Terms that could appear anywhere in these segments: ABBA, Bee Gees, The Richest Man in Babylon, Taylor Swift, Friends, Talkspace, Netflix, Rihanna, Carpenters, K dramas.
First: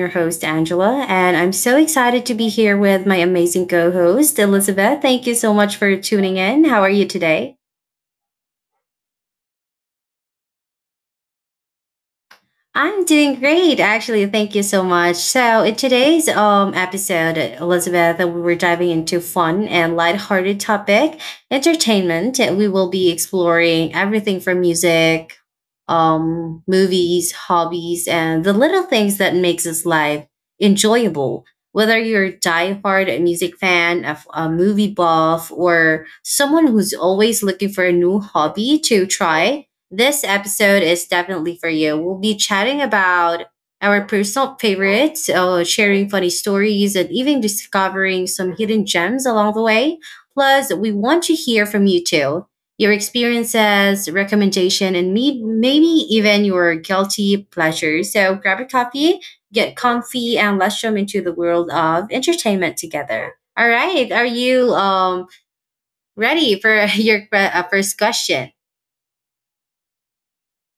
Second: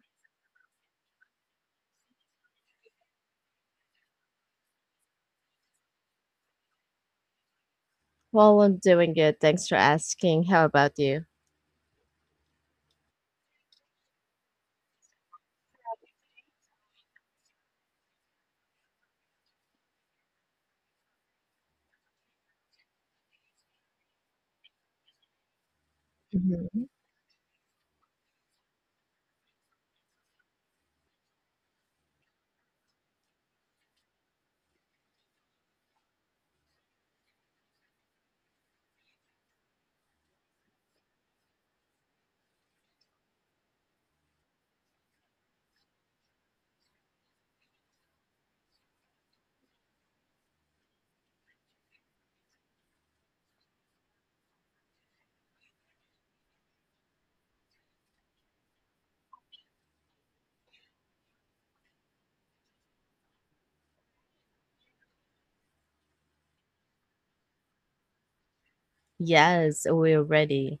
your host, Angela, and I'm so excited to be here with my amazing co host, Elizabeth. Thank you so much for tuning in. How are you today? Well, I'm doing good. Thanks for asking. How about you? I'm doing great, actually. Thank you so much. So, in today's episode, Elizabeth, we were diving into fun and lighthearted topic, entertainment. We will be exploring everything from music, Mhm. movies, hobbies, and the little things that makes us life enjoyable. Whether you're a diehard music fan, a movie buff, or someone who's always looking for a new hobby to try, this episode is definitely for you. We'll be chatting about our personal favorites, sharing funny stories, and even discovering some hidden gems along the way. Plus, we want to hear from you too. Your experiences, recommendation, and maybe even your guilty pleasure. So grab a coffee, get comfy, and let's jump into the world of entertainment together. All right, are you ready for your first question? Yes, we're ready.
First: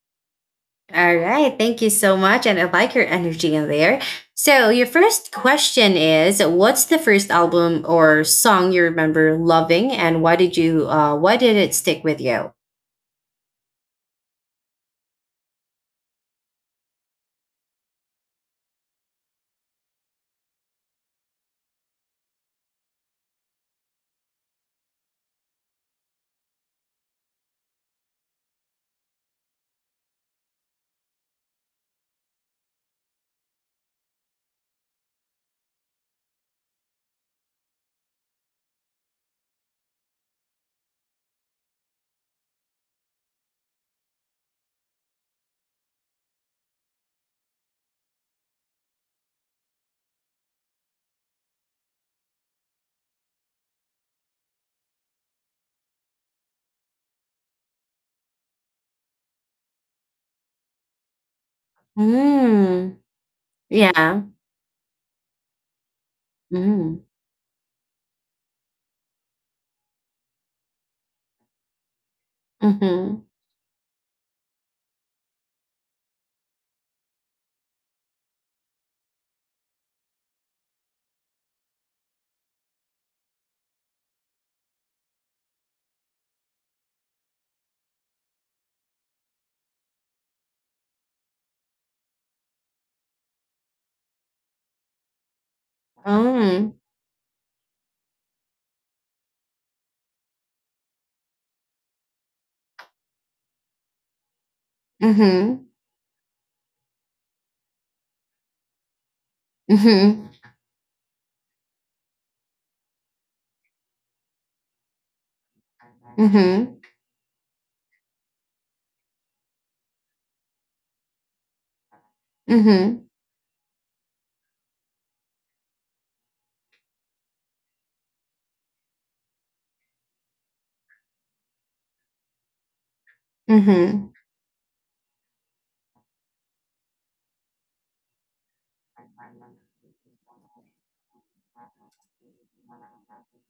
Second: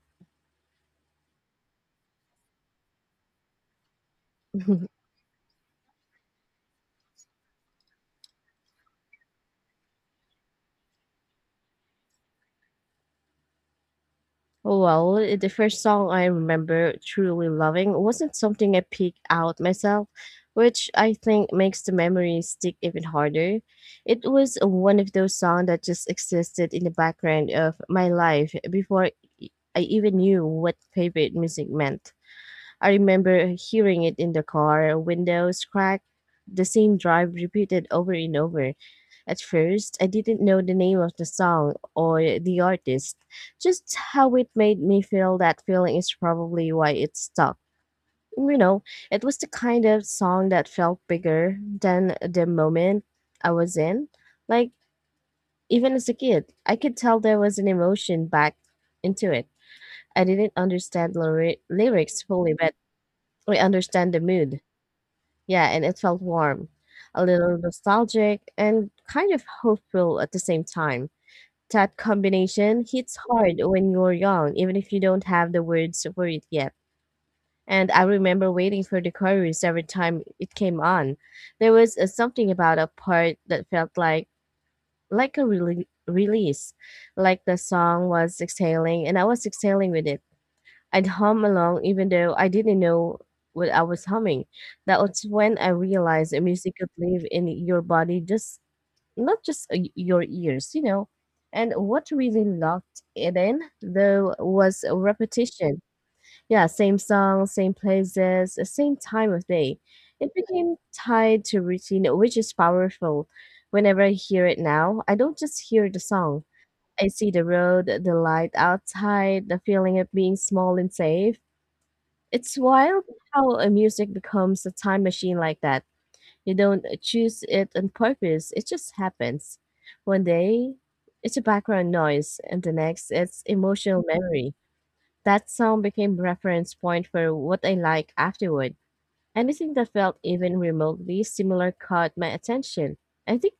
All right. Thank you so much. And I like your energy in there. So, your first question is, what's the first album or song you remember loving? And why did you, why did it stick with you? Well, the first song I remember truly loving wasn't something I picked out myself, which I think makes the memory stick even harder. It was one of those songs that just existed in the background of my life before I even knew what favorite music meant. I remember hearing it in the car, windows crack, the same drive repeated over and over. At first, I didn't know the name of the song or the artist. Just how it made me feel that feeling is probably why it stuck. You know, it was the kind of song that felt bigger than the moment I was in. Like, even as a kid, I could tell there was an emotion back into it. I didn't understand lyrics fully, but Hmm. I understand the Yeah. mood. Yeah, and it felt warm, Mm. a little nostalgic, and kind of hopeful at the same time. That combination hits Mm-hmm. hard when you're young, even if you don't have the words for it yet. And I remember waiting for the chorus every time it came on. There was something about a part that felt like a release, like the song was exhaling, and I was exhaling with it. I'd hum along even though I didn't know what I was humming. That was when I realized that music Mm. could live in your body, just not just your ears, you know. And what really locked it in, though, was Mm-hmm. repetition. Yeah, same song, same places, same time of day. It Mm-hmm. became tied to routine, which is powerful. Whenever I hear it now, I don't just hear the song. Mm-hmm. I see the road, the light outside, the feeling of being small and safe. It's wild Mm-hmm. how a music becomes a time machine like that. You don't choose it on purpose, it just happens. One day, it's a background noise, and the next, it's emotional Mm-hmm. memory. That song became reference point for what I like afterward. Anything that felt even remotely similar caught my attention. I think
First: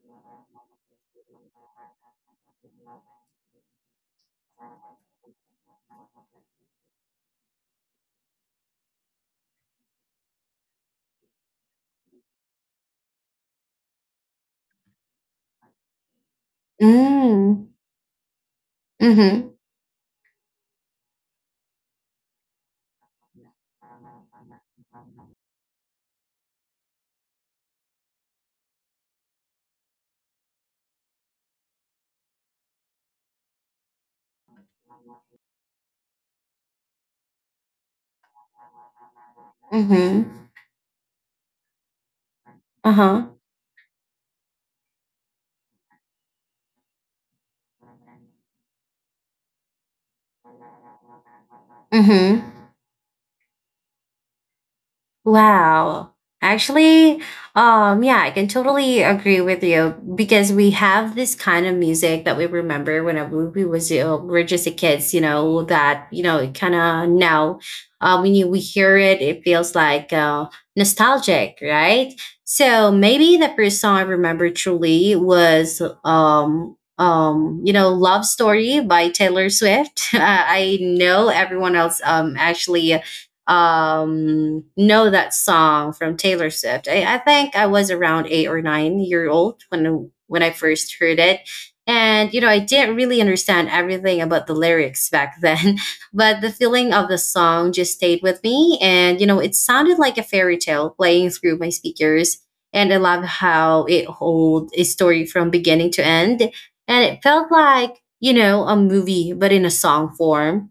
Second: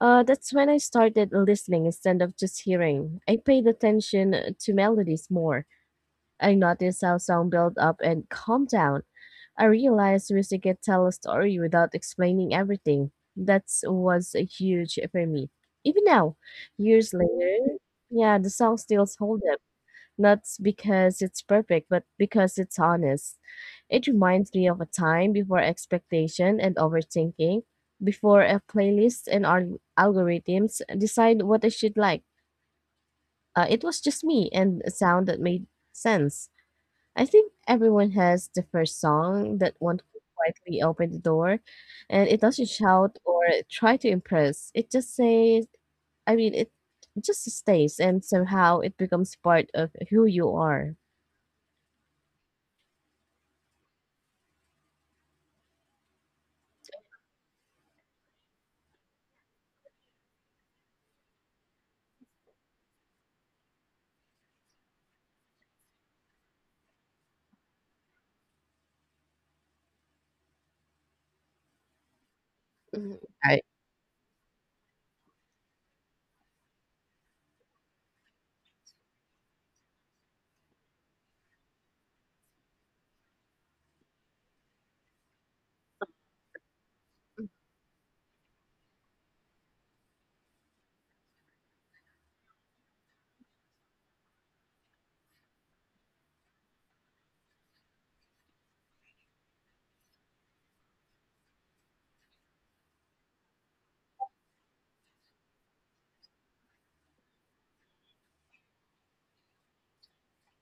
that's when I started listening instead of just hearing. I paid attention to melodies more. I noticed how sound built up and calmed down. I realized music can tell a story without explaining everything. That was a huge for me. Even now, years Mm. later, yeah, the song still holds Mm-hmm. up. Not because it's perfect, but because it's honest. It reminds me of a time before expectation and overthinking, before a playlist and algorithms decide what I should like. It was just me and a sound that made sense. I think everyone has the first song that one who Mhm. quietly opened the door, and it doesn't shout Uh-huh. or try to impress. It just says, it just stays, and somehow it becomes part of who you are. Mhm. Wow. Actually, yeah, I can totally agree with you because we have this kind of music that we remember whenever we was you we're just a kids, you know, that you know, kind of now, when you we hear it, it feels like nostalgic, right? So Mhm. maybe Right. the first song I remember truly was you know, Love Story by Taylor Swift. I know everyone else actually know that song from Taylor Swift. I think I was around 8 or 9 years old when I first heard it. And you know, I didn't really understand everything about the lyrics back then, but the feeling of the song just stayed with me. And you know, it sounded like a fairy tale playing through my speakers. And I love how it holds a story from beginning to end. And it felt like, you know, a movie, but in a song form.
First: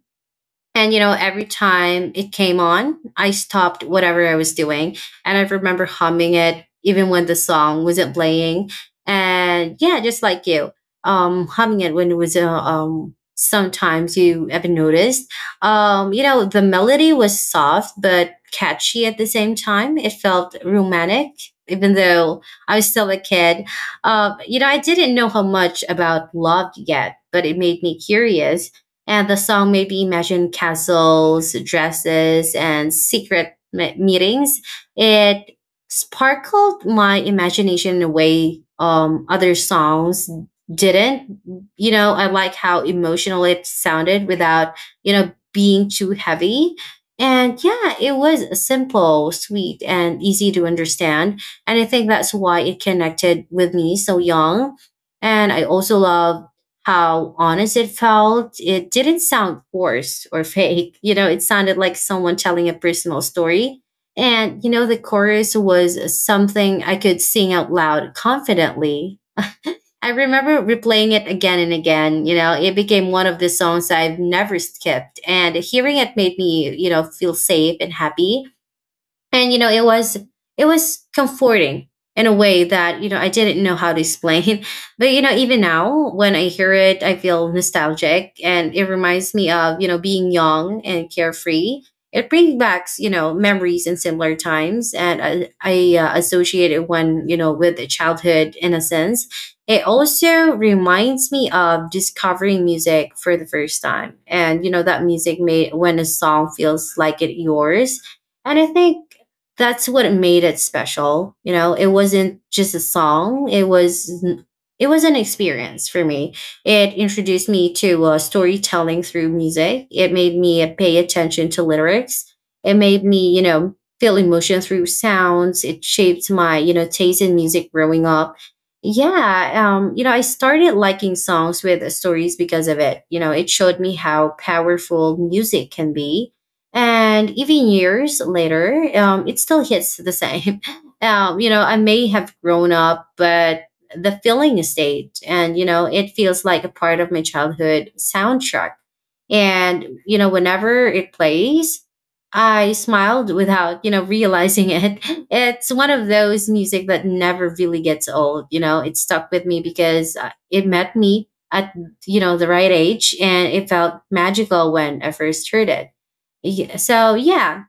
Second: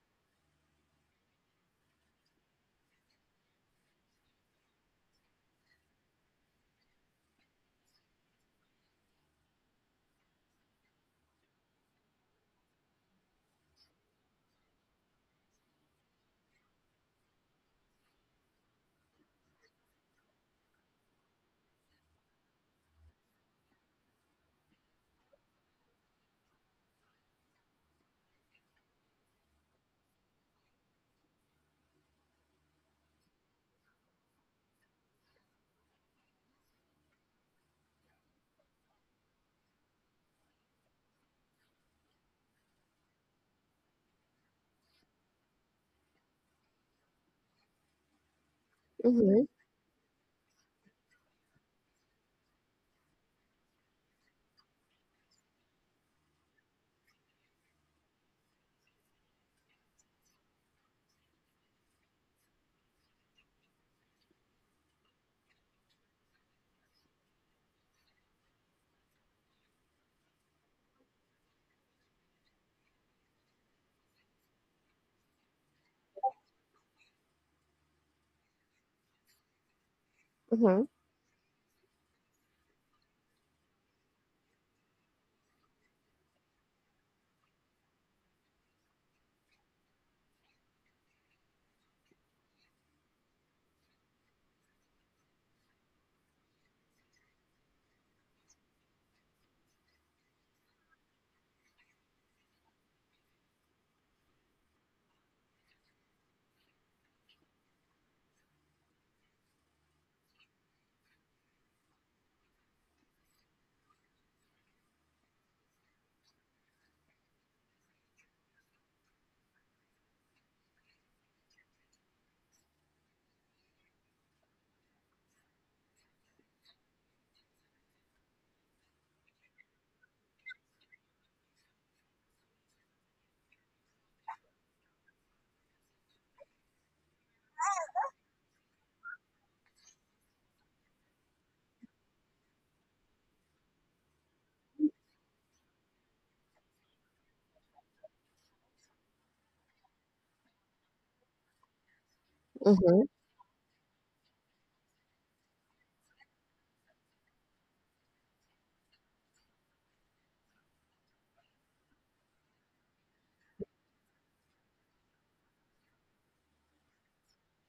And, you know, every time it came on, I stopped whatever I was doing. And I remember humming it even when the song wasn't playing. And yeah, just like you, humming it when it was, sometimes you ever noticed. You know, the melody was soft but catchy at the same time. It felt romantic, even though I was still a kid. You know, I didn't know how much about love yet, but it made me curious, and the song made me imagine castles, dresses, and secret meetings. It sparkled my imagination in a way other songs didn't. You know, I like how emotional it sounded without, you know, being too heavy. And yeah, it was Mhm, simple, sweet, and easy to understand. And I think that's why it connected with me so young. And I also love how honest it felt. It didn't sound forced or fake. You know, it sounded like someone telling a personal story. And, you know, the chorus was something I could sing out loud confidently. I remember replaying it again and again. You know, it became one of the songs I've never skipped. And hearing it made me, you know, feel safe and happy, and you know it was it mhm, was comforting in a way that you know I didn't know how to explain. But you know, even now when I hear it, I feel nostalgic, and it reminds me of, you know, being young and carefree. It brings back, you know, memories in similar times, and I associate it when you know with childhood innocence. It also reminds me of discovering music for the first time, and you know that music made when a song feels like it yours. And I think that's what made it special. You know, it wasn't just a song. It was an experience for me. It introduced me to storytelling through music. It made me pay attention to lyrics. It made me, you know, feel emotion through sounds. It shaped my, you know, taste in music growing up. Yeah, you know, I started liking songs with stories because of it. You know, it showed me how powerful music can be. And even years later, it still hits the same. You know, I may have grown up, but the feeling stayed, and you know it feels like a part of my childhood soundtrack. And you know, whenever it plays, I mhm, smiled without, you know, realizing it. It's one of those music that never really gets old. You know, it stuck with me because it met me at, you know, the right age, and it felt magical when I first heard it. Yeah, so yeah,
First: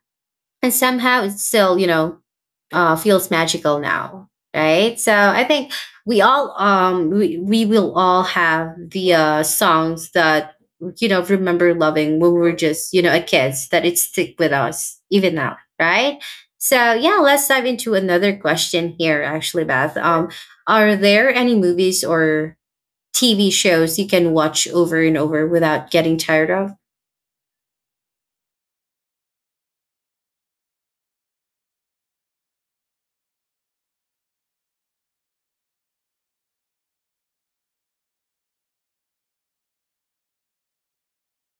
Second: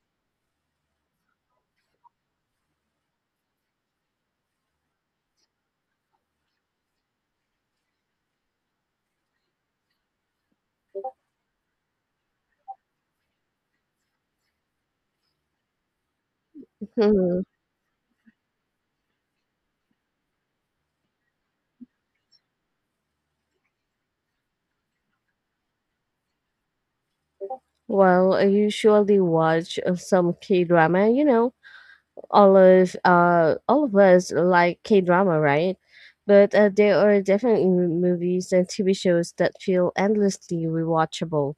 and somehow it still, you know, feels magical now, right? So I think we all, we will all have the songs that you know remember loving when we were just, you know, a kids, that it stick with us even now, right? So yeah, mhm. let's dive into another question here, actually, Beth. Are there any movies or TV shows you can watch over and over without getting tired of? Well, I usually watch some K drama, you know, all of us like K drama, right? But there are definitely movies and TV shows that feel endlessly rewatchable.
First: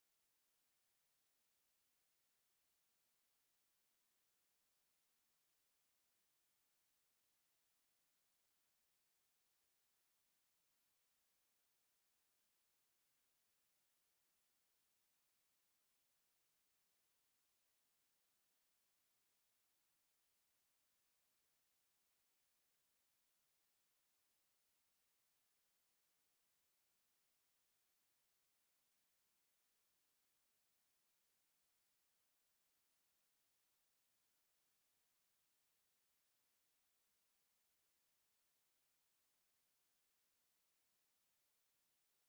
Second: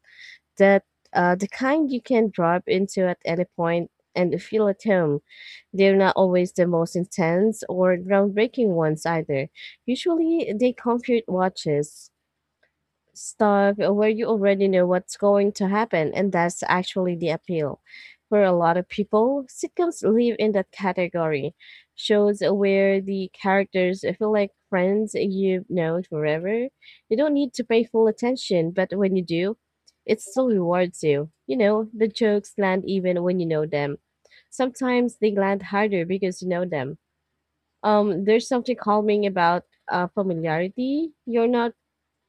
That the kind you can drop into at any point and feel at home. They're not always the most intense or groundbreaking ones either. Usually, they comfort watches stuff where you already know what's going to happen, and that's actually the appeal. For a lot of people, sitcoms live in that category. Shows where the characters feel like friends you've known forever. You don't need to pay full attention, but when you do, it still rewards you. You know, the jokes land even when you know them. Sometimes they land harder because you know them. There's something calming about familiarity. You're not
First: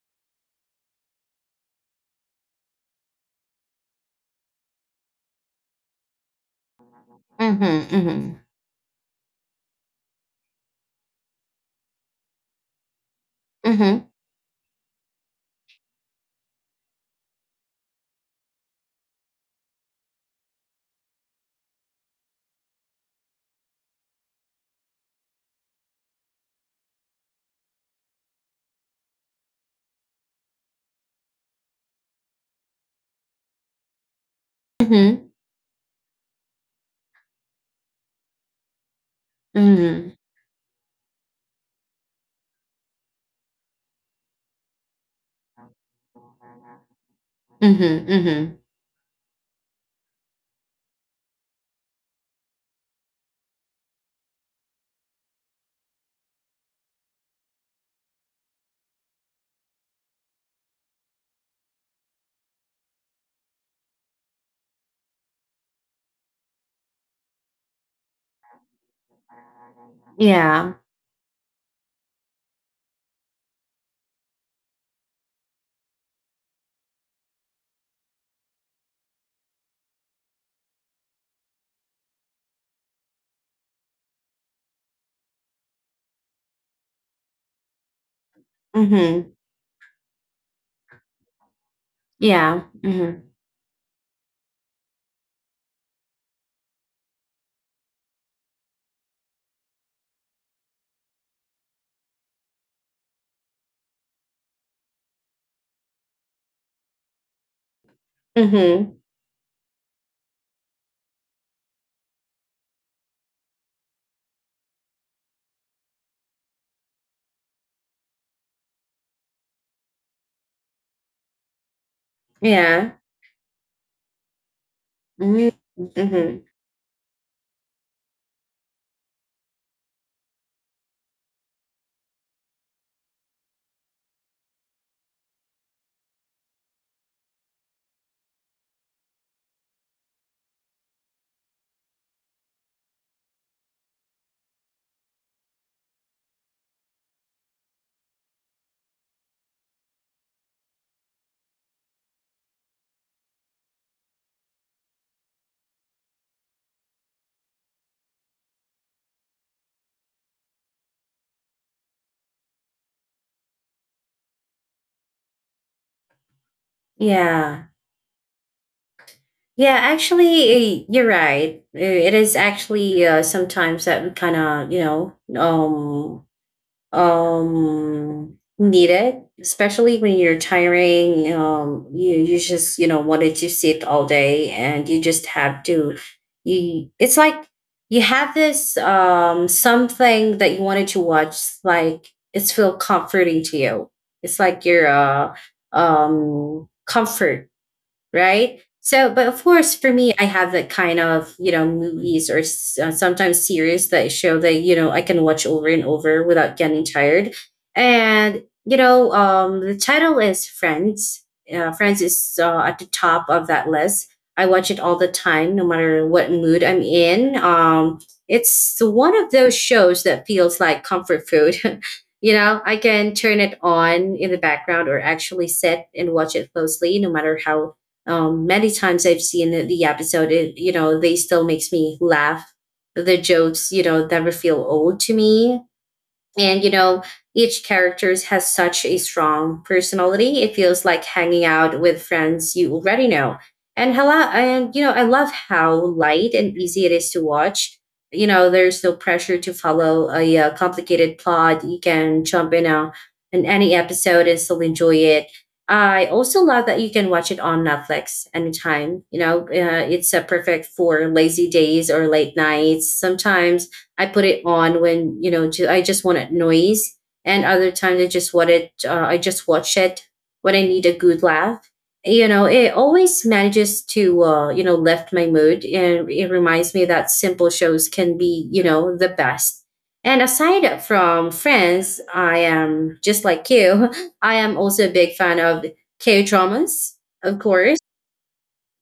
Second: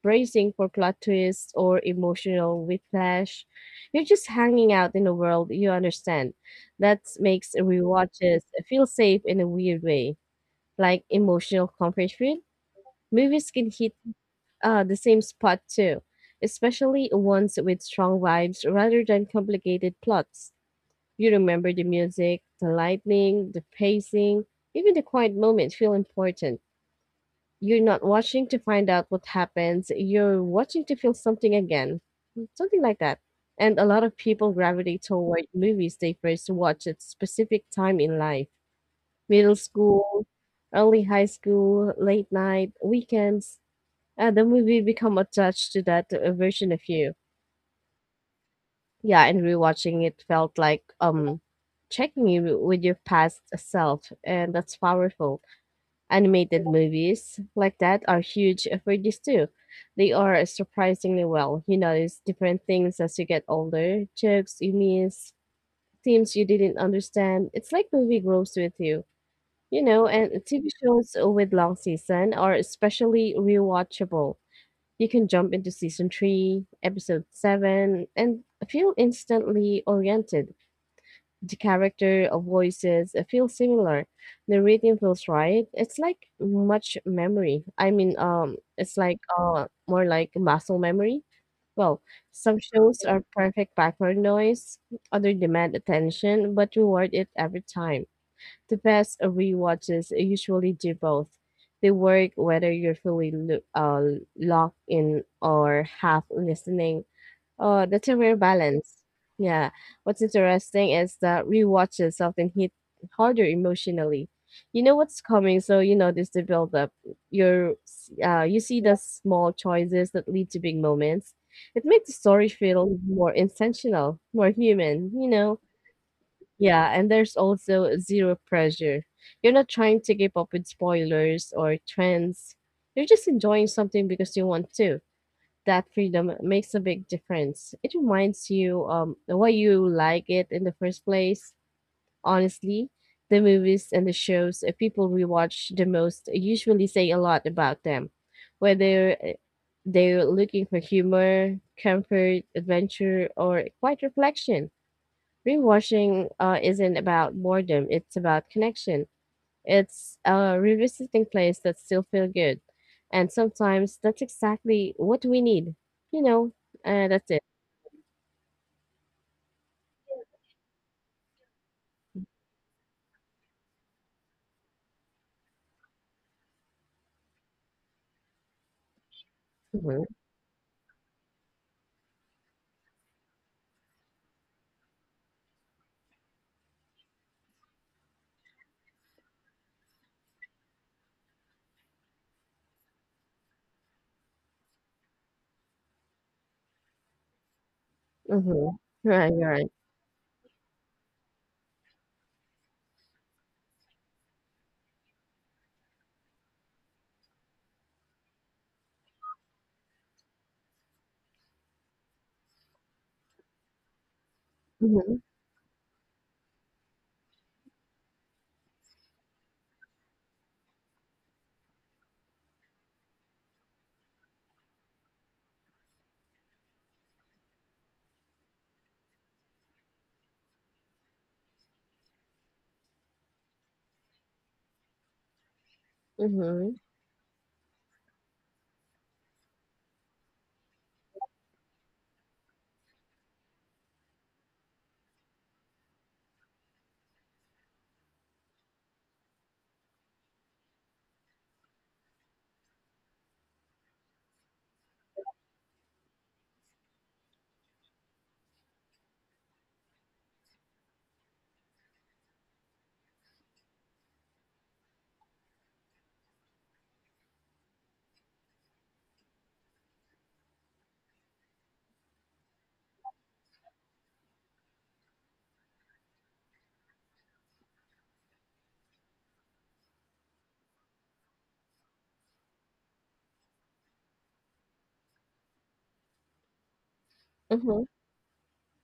bracing for plot twists or emotional whiplash. You're just hanging out in a world you understand. That makes Mm-hmm. Mm-hmm. rewatches feel safe in a weird way. Like emotional comfort food, movies can hit Mm-hmm. The same spot too, especially ones with strong vibes rather than complicated plots. You remember the music, the lighting, the pacing, even the quiet moments feel important. You're not watching to find out what happens. You're watching to feel something again. Something like that. And a lot of people gravitate Mm-hmm. toward movies they first watch at specific time in life. Middle Mm-hmm. school, early high school, late night, weekends. The movie become attached to that version of you. Mm-hmm. Mm-hmm. Yeah, and rewatching it felt like checking you with your past self, and that's powerful. Animated movies like that are huge for this too. They are surprisingly well. You notice different things as you get older, jokes you miss, themes you didn't understand. It's like movie grows with you. You know, and TV Yeah. shows with long season are especially rewatchable. You can jump into season 3, episode 7 and feel instantly oriented the character of voices feel similar. The rhythm feels right. It's like Mm-hmm. More like muscle memory. Well, some Yeah. shows Mm-hmm. are perfect background noise, other demand attention, but reward it every time. The best rewatches usually do both. They work whether you're fully locked in or half listening. Oh, that's a rare Mm-hmm. balance. Yeah. What's interesting is that rewatches often hit harder emotionally. You know what's coming, so you notice the buildup. You're, you see the small choices that lead to big moments. It makes the story Yeah. feel more intentional, more human, you know? Mm-hmm. Mm-hmm. Yeah, and there's also zero pressure. You're not trying to keep up with spoilers or trends. You're just enjoying something because you want to. That freedom makes a big difference. It reminds you why you like it in the first place. Honestly, the movies and the shows people rewatch the most usually say a lot about them, whether they're looking for humor, comfort, adventure, or quiet reflection. Rewatching isn't about boredom; it's about connection. It's a revisiting place that still feel good. And sometimes that's exactly what we need. You know, that's it. Yeah. Yeah, actually, you're right. It is actually sometimes that we kind of, you know, need it, especially Hmm. when you're tiring. You just you know wanted to sit all day, and you just have to. You it's like you have this something that you wanted to watch. Like it's feel comforting to you. It's like your comfort, right? Hmm. So, but Right, of you're right. course, for me, I have that kind of you know movies or sometimes series that show that you know I can watch over and over without getting tired. And you know, the title is Friends. Friends is at the top of that list. I watch it all the hmm time, no matter what mood I'm in. It's one of those shows that feels like comfort food. You know, I can turn it on in the background or actually sit and watch it closely, no matter how many times I've seen the episode. It, you know, they still makes me laugh. The jokes, you know, never feel old to me, and you hmm know each characters has such a strong personality. It feels like hanging out with friends you already know. And hello, and you know I love how light and easy it is to watch. You know, there's no pressure to follow a complicated plot. You can jump in any episode and still enjoy it. I also love that you can watch it on Netflix anytime, you know. It's perfect for lazy days or late nights. Sometimes I put it on when you know I just wanted noise, and other times I just wanted I just watch it when I need a good laugh. You know, it always manages to you know lift my mood, and it reminds me that simple shows can be, you know, the best. And aside from Friends, I am just like you. I am also a big fan of K dramas, of course. hmm.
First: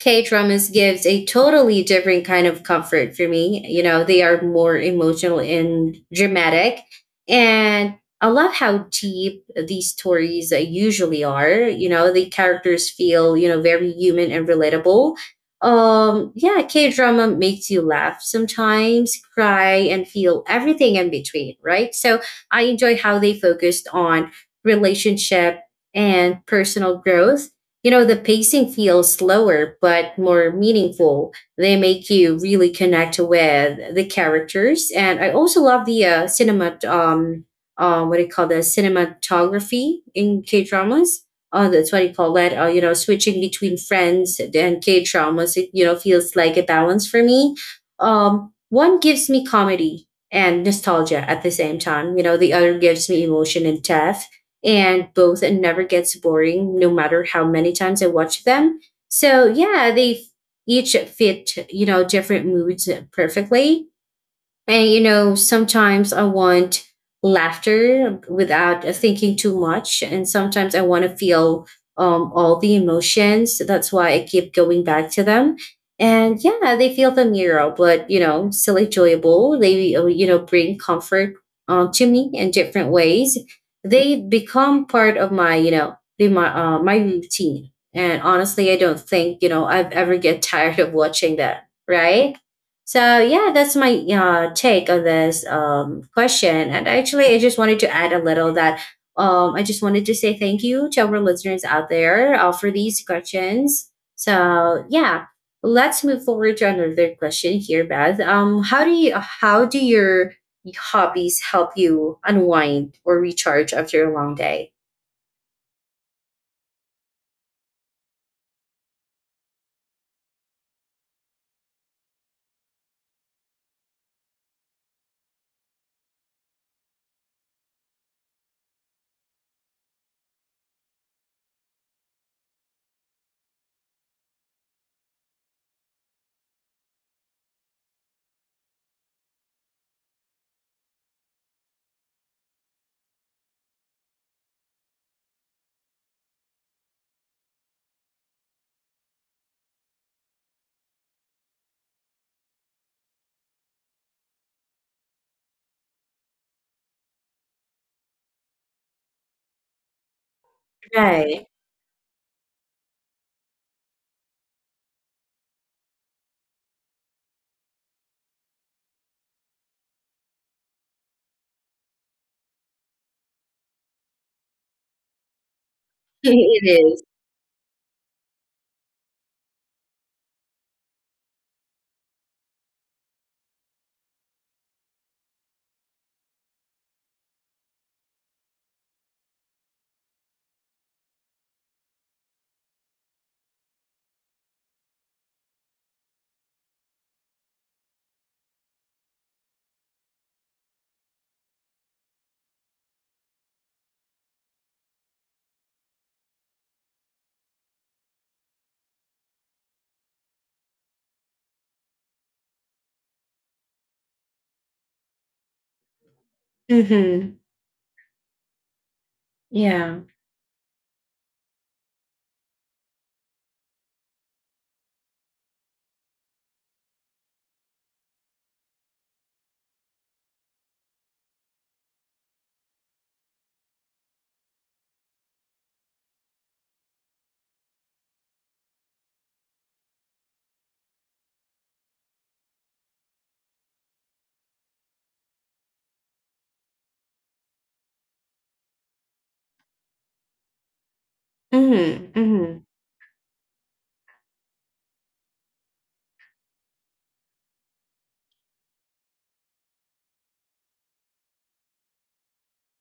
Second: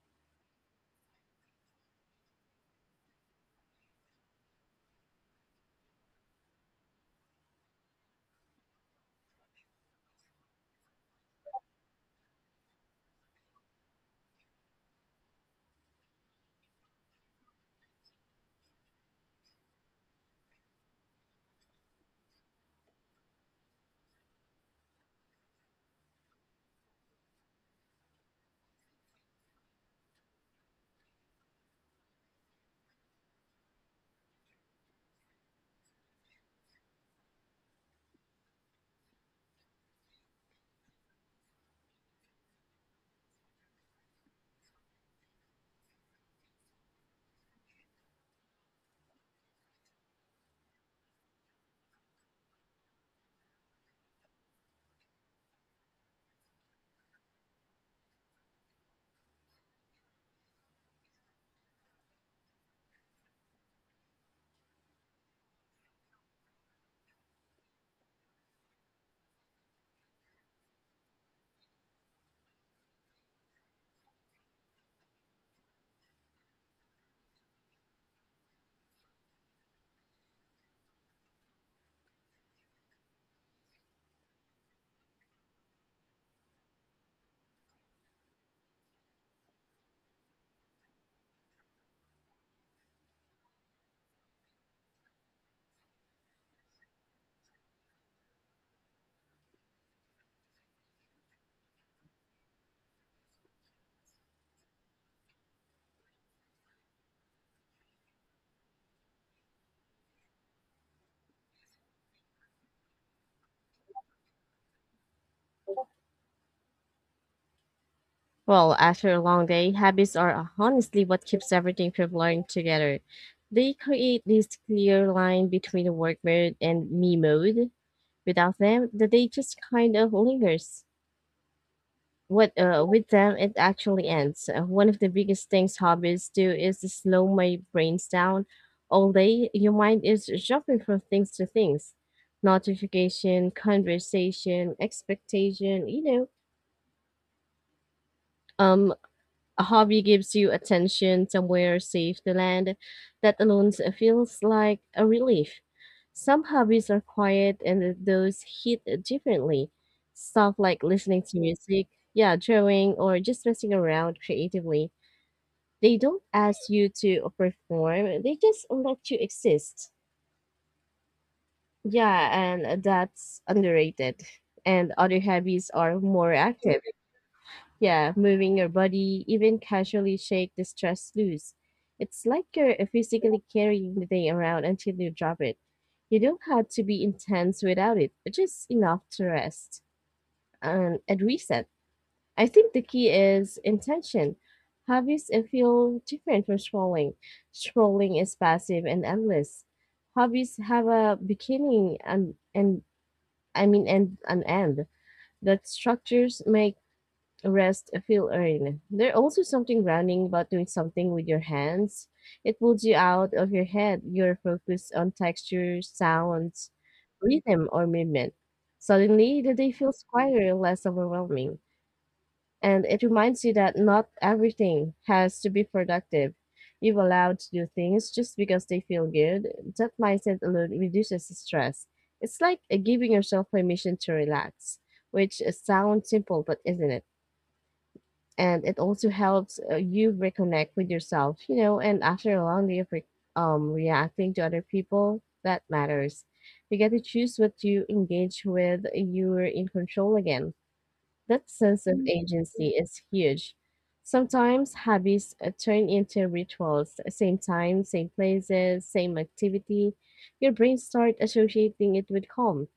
K dramas gives a totally different kind of comfort for me. You know, they are more emotional and dramatic. And I love how deep these stories usually are. You know, the characters feel, you know, very human and relatable. Yeah, K drama makes you laugh sometimes, cry, and feel everything in between, right? So I enjoy how they focused on relationship and personal growth. You know, the pacing feels slower but more meaningful. They make you really connect with the characters, and I also love the cinema. What do you call the cinematography in K dramas? Oh, that's what you call that. You know, switching between Friends and K dramas, it you know feels like a balance for me. One gives me comedy and nostalgia at the same time. You know, the other gives me emotion and depth, and both it never gets boring no matter how many times I watch them. So yeah, they each fit, you know, different moods perfectly. And you know, sometimes I want laughter without thinking too much, and sometimes I want to feel all the emotions. That's why I keep going back to them. And yeah, they feel familiar, but you know, still enjoyable. They bring comfort to me in different ways. They become part of my you know be my my routine. And honestly, I don't think I've ever get tired of watching that. Right? So yeah, that's my take on this question. And actually, I just wanted to add a little that I just wanted to say thank you to our listeners out there for these questions. So yeah, let's move forward to another question here, Beth. How do your hobbies help you unwind or recharge after a long day? Well, after a long day, habits are honestly what keeps everything from blurring together. They create this clear line between the work mode and me mode. Without them, the day just kind of lingers. What with them it actually ends. One of the biggest things hobbies do is to slow my brains down all day. Your mind is jumping from things to things, notification, conversation, expectation. Um, a hobby gives you attention somewhere safe to land. That alone feels like a relief. Some hobbies are quiet and those hit differently. Stuff like listening to Right, music, yeah, drawing, or just messing around creatively. They don't ask you to perform, they just let you exist. Yeah, and that's underrated. And other hobbies are more it active. is. Yeah, moving your body, even casually shake the stress loose. It's like you're physically carrying the thing around until you drop it. You don't have to be intense without it, but just enough to rest and reset. I think the key is intention. Hobbies feel different from scrolling. Scrolling is passive and endless. Hobbies have a beginning and I mean and an end that structures make rest feel earned. There's also something grounding about doing something with your hands. It pulls you out of your head, your focus on texture, sounds, Mm-hmm. rhythm, or movement. Suddenly, the day Yeah. feels quieter, less overwhelming, and it reminds you that not everything has to be productive. You've allowed to do things just because they feel good. That mindset alone reduces stress. It's like giving yourself permission to relax, which sounds simple, but isn't it? And it also helps you reconnect with yourself, you know, and after a long day of reacting to other people that matters, you get to choose what you engage with. You're in control again. That sense of Mm-hmm. agency is huge. Sometimes habits turn into rituals, same time, same places, same activity. Your brain starts associating it with calm.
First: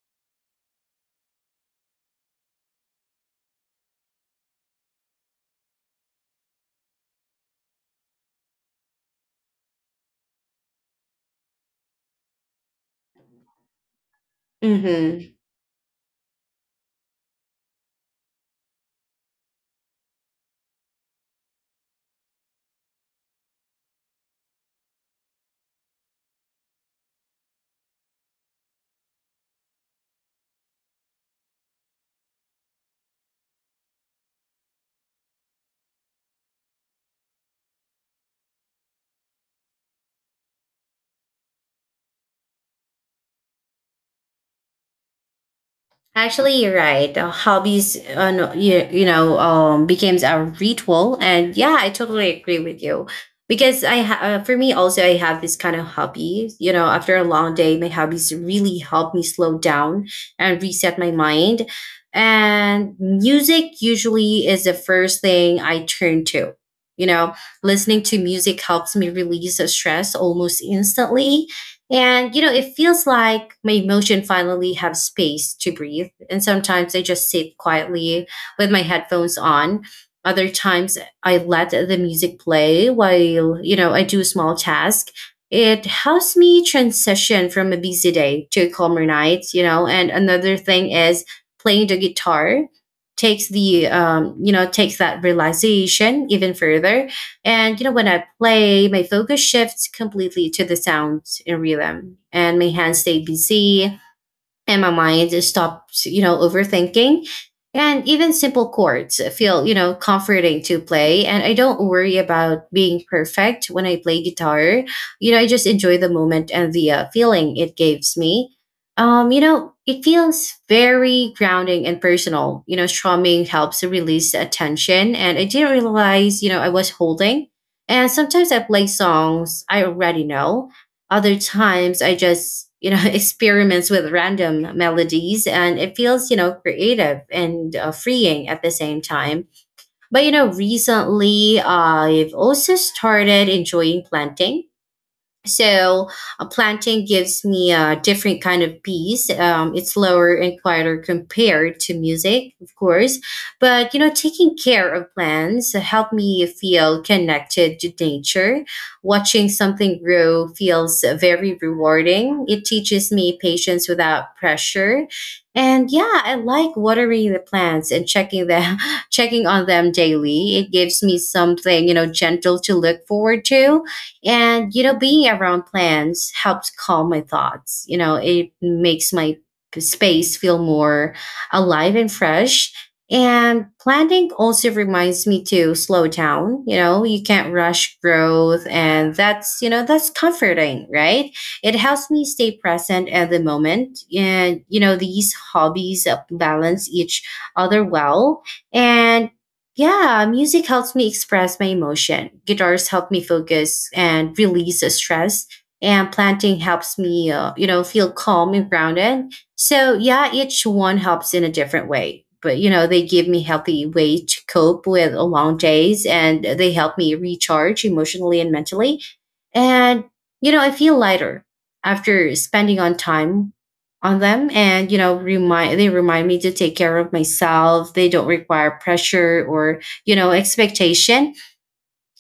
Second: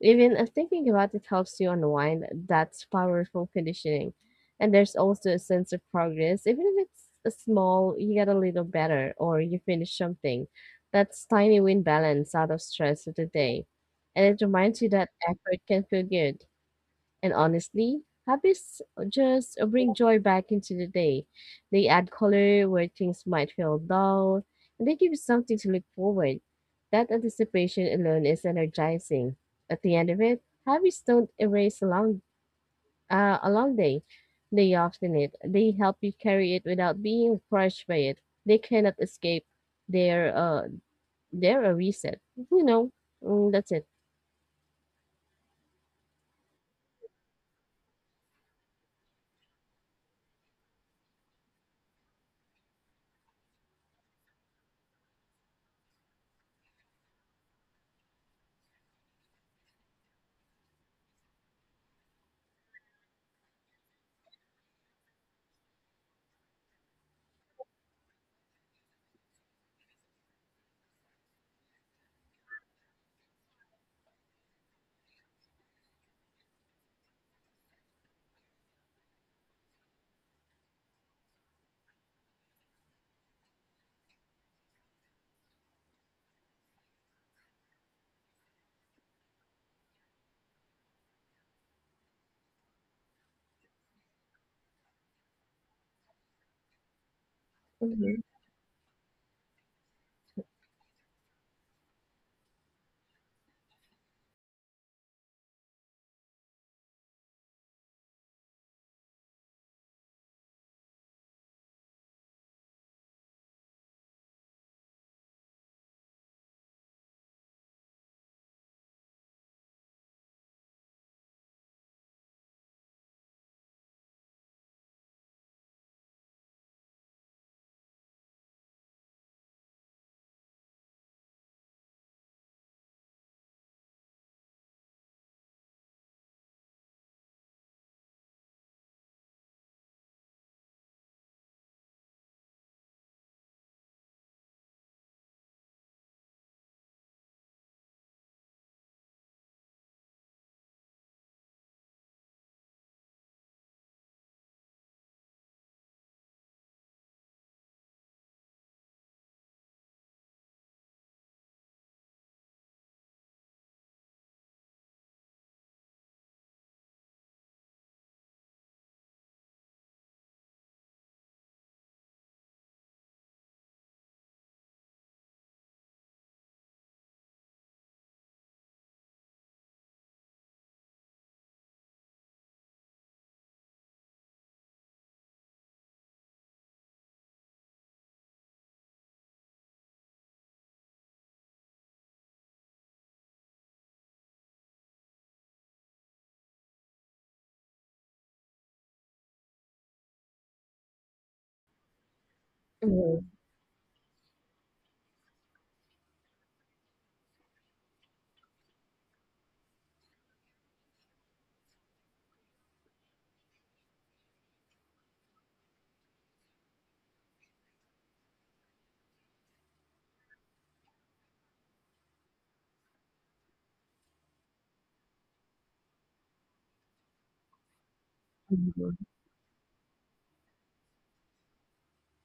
Even thinking about it helps you unwind. That's powerful conditioning. And there's also a sense of progress. Even if it's a small, you get a little better or you finish something. That's tiny win balance out of stress of the day. And it reminds you that Mm-hmm. effort can feel good. And honestly, habits just bring joy back into the day. They add color where things might feel dull, and they give you something to look forward. That anticipation alone is energizing. At the end of it, habits don't erase a long, a long day. They often it. They help you carry it without being crushed by it. They cannot escape their uh their a reset. You know, that's it. Actually, you're right. Hobbies, no, you know, becomes a ritual, and yeah, I totally agree with you. Because for me also, I have this kind of hobby. You know, after a long day, my hobbies really help me slow down and reset my mind. And music usually is the first thing I turn to. You know, listening to music helps me release the stress almost instantly and you know, it feels like my emotion finally have space to breathe. And sometimes I just sit quietly with my headphones on. Other times I let the music play while, you know, I do a small task. It helps me transition from a busy day to a calmer night, you know. And another thing is playing the guitar takes the takes that realization even further, and you know, when Mhm. I play, my focus shifts completely to the sound and rhythm, and my hands stay busy, and my mind stops, you know, overthinking. And even simple chords feel, you know, comforting to play. And I don't worry about being perfect when I play guitar. You know, I just enjoy the moment and the feeling it gives me. You know, it feels very grounding and personal. You know, strumming helps to release the tension. And I didn't realize, you know, I was holding. And sometimes I play songs I already know, other times I just, you know, experiments with random melodies and it feels, you know, creative and freeing at the same time. But, you know, recently I've also started enjoying planting, so a planting gives me a different kind of peace. It's lower and quieter compared to music, of course. But you know, taking care of plants help me feel connected to nature. Watching something grow feels very rewarding. It teaches me patience without pressure. And yeah, I like watering the plants and checking them, checking on them daily. It gives me something, you know, gentle to look forward to, and, you know, being around plants helps calm my thoughts. You know, it makes my space feel more alive and fresh. And planting also reminds me to slow down. You know, you can't rush growth. And that's, you know, that's comforting, right? It helps me stay present at the moment. And, you know, these hobbies balance each other well. And yeah, music helps me express my emotion. Guitars help me Mhm. focus and release the stress. And planting helps me, you know, feel calm and grounded. So, yeah, each one helps in a different way. But, you know, they give me healthy way to cope with a long days and they help me recharge emotionally and mentally. And, you know, I feel lighter after spending on time on them, and you know remind they remind me to take care of myself. They don't require Mhm. pressure or, you know, expectation.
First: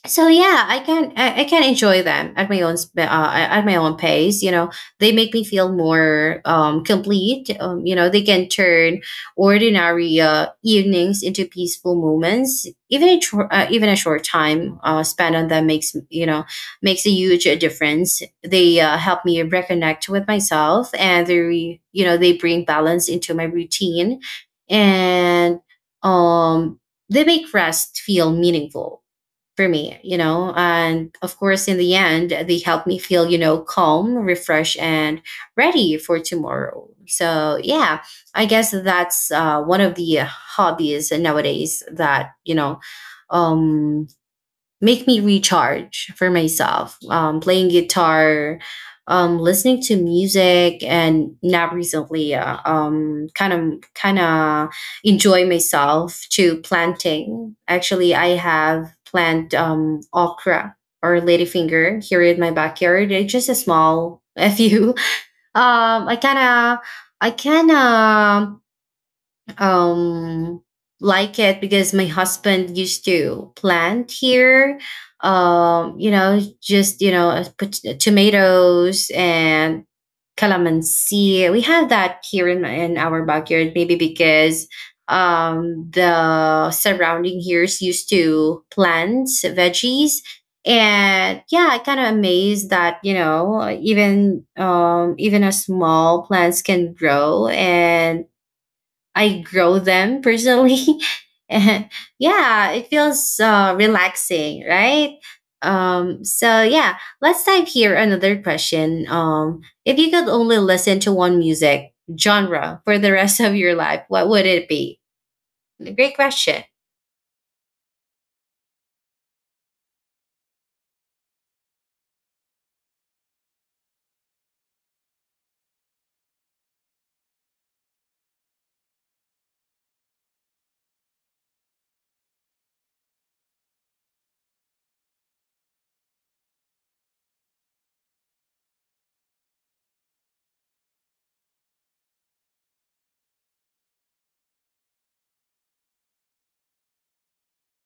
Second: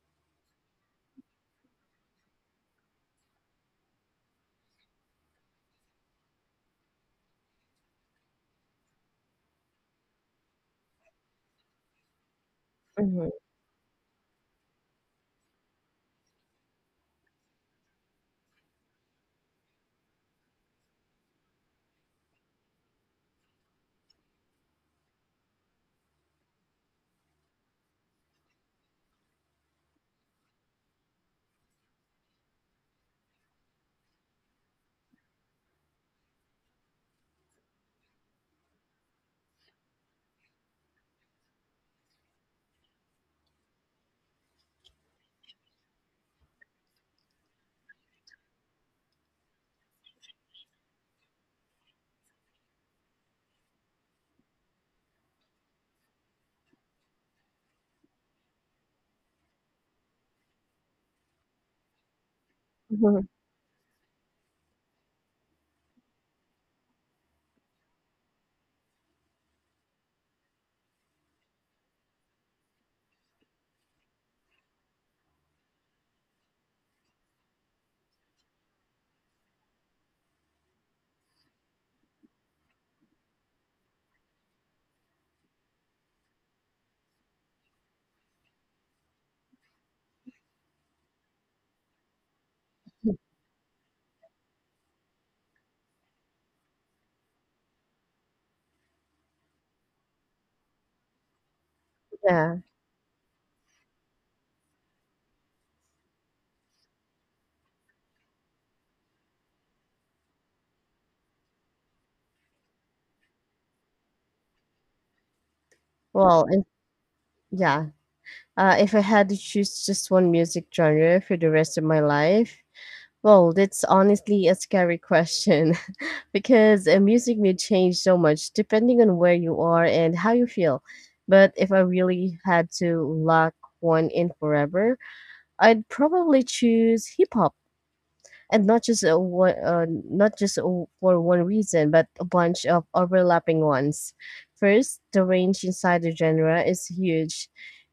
So yeah, I can enjoy them at my own at my own pace, you know. They make me feel more complete. You know, they can turn ordinary evenings into peaceful moments. Even a Mhm. Even a short time spent on them makes, you know, makes a huge difference. They help me reconnect with myself, and you know they bring balance into my routine, and um they make rest feel meaningful for me, you know. And of course, in the end, they help me feel, you know, calm, refreshed, and ready for tomorrow. So, yeah, I guess that's one of the hobbies nowadays that, you know, um, make me recharge for myself. Playing guitar, listening to music, and now recently, kind of enjoy myself to planting. Actually, I have plant okra or ladyfinger here in my backyard. Mhm. It's just a small a few. Um, I kind of I kind of um like it because my husband used to plant here. You know, put tomatoes and calamansi. We have that here in our backyard, maybe because the surrounding years used to plant veggies. And yeah, I kind of amazed that you know even a small plants can grow, and I grow them personally. And Yeah. yeah, it feels relaxing, right? So yeah, let's dive here another question. If you could only listen to one music genre for the rest of your life, what would it be? Great Well, and question. yeah, if I had to choose just one music genre for the rest of my life, well, that's honestly a scary question because music may change so much depending on where you are and how you feel. But if I really had to lock one in forever, I'd probably choose hip hop, and not just for one reason, but a bunch of overlapping ones. First, the range inside the genre is huge.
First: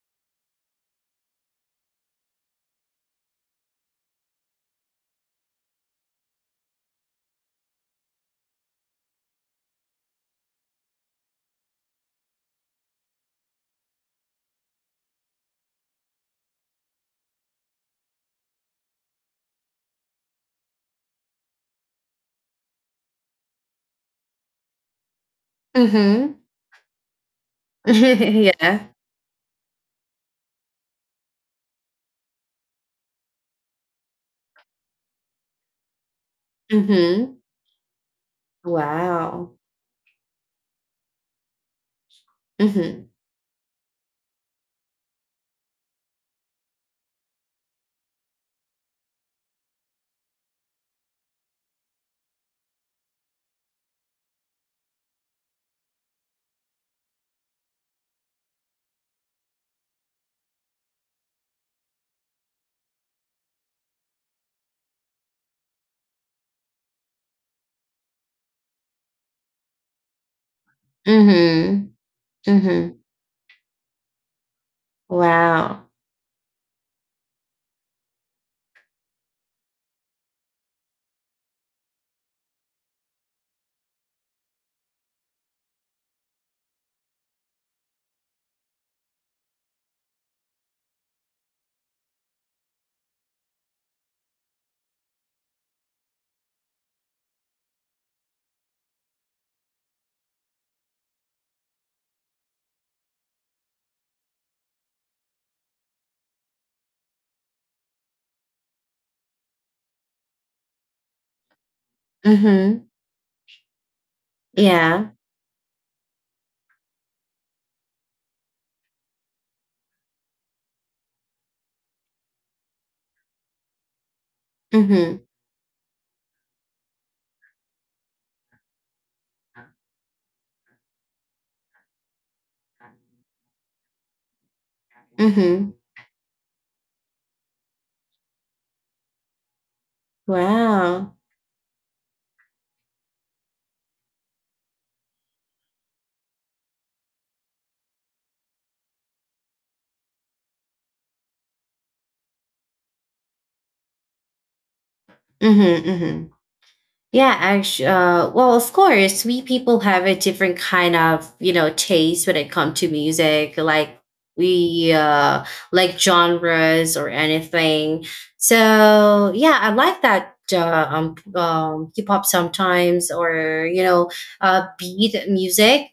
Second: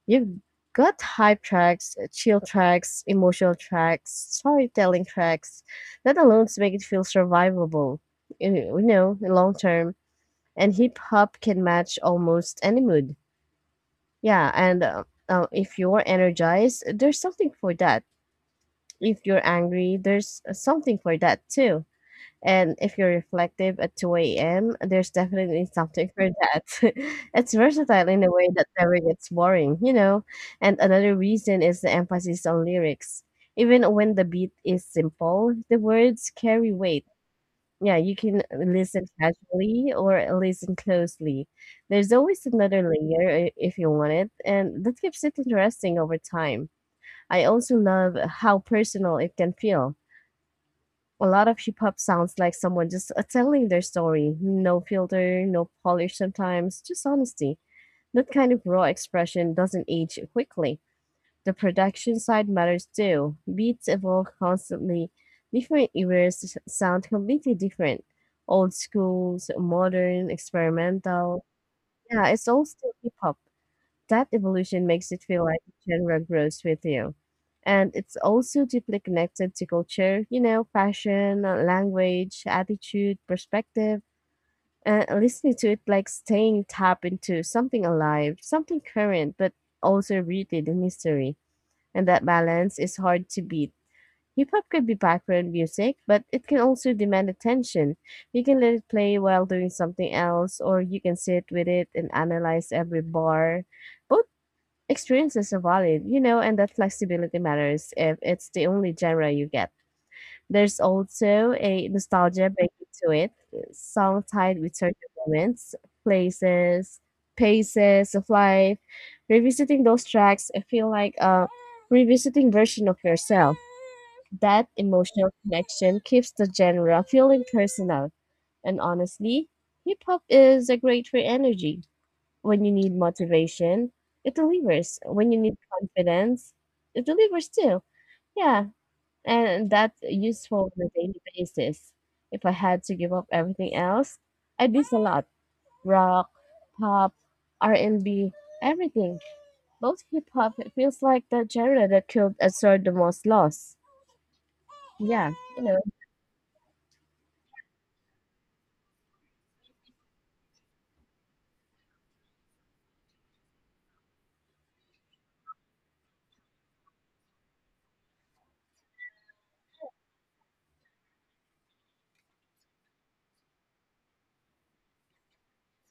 You've got hype tracks, chill tracks, emotional tracks, storytelling tracks. That alone to make it feel survivable, you know, long term. And hip hop can match almost any mood. Yeah, and if you're energized, there's something for that. If you're angry, there's something for that too, and if you're reflective at 2 a.m., there's definitely something for Mm-hmm. that. It's versatile in a way that yeah. never gets boring, you know? And another reason is the emphasis on lyrics. Even when the beat is simple, the words carry weight. Mm-hmm. Yeah, you can listen Wow. casually or listen closely. There's always another Mm-hmm. layer if you want it, and that keeps it interesting over time. I also love how personal it can feel. A lot of hip hop sounds like someone just telling their story. No filter, no polish sometimes, just honesty. That kind of raw expression doesn't age quickly. The production side matters too. Beats evolve constantly. Different eras sound completely different. Old schools, modern, experimental. Mm-hmm. Yeah, it's all Mm-hmm. still hip hop. That evolution makes it feel like Wow. the genre grows with you. And it's also deeply connected to culture, you know, fashion, language, attitude, perspective. And listening to it like staying tapped into something alive, something current, but also rooted in history. And that balance is hard to beat. Hip hop could be background music, but it can also demand attention. You can let it play while doing something else, or you can sit with it and analyze every bar. Both experiences are valid, you know, and that flexibility matters if it's the only genre you get. There's also a nostalgia baked Mm-hmm. to it, song tied with certain Yeah. moments, places, paces of life. Revisiting those tracks, I feel like a revisiting version of yourself. That Mm-hmm. emotional connection keeps the genre feeling personal. And honestly, hip hop is a great for energy. When you need motivation, it delivers. When you need Mm-hmm. confidence, it delivers too. Yeah, and that's useful on a Wow. daily basis. If I had to give up everything else, I do a lot. Rock, pop, R&B, everything. Both hip hop it feels like the genre that could absorb the most loss. Yeah, you know. Mm-hmm. Mm-hmm. Yeah, actually, well, of course, we people have a different kind of, you know, taste when it comes to music, like we like genres or anything. So yeah, I like that hip hop sometimes, or you know, beat music.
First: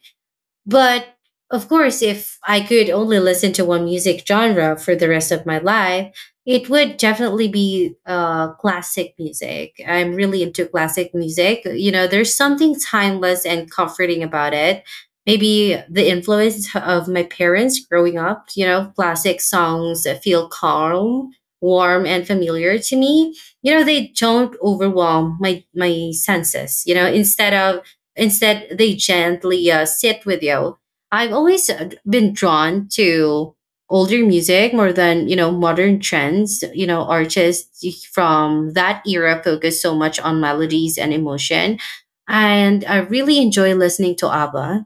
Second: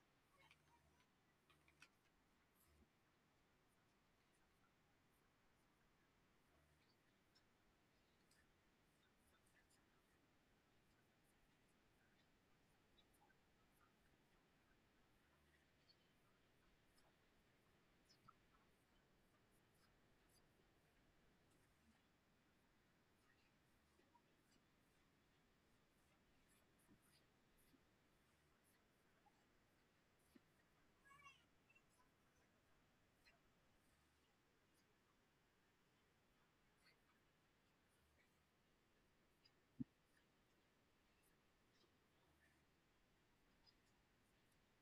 But of course, if I could only listen to one music genre for the rest of my life, it would definitely be classic music. I'm really into classic music. You know, there's something timeless and comforting about it. Maybe the influence of my parents growing up, you know, classic songs that feel calm, warm, and familiar to me. You know, they don't overwhelm my senses. You know, instead, they gently sit with you. I've always been drawn to older music more than, you know, modern trends. You know, artists from that era focus so much on melodies and emotion. And I really enjoy listening to ABBA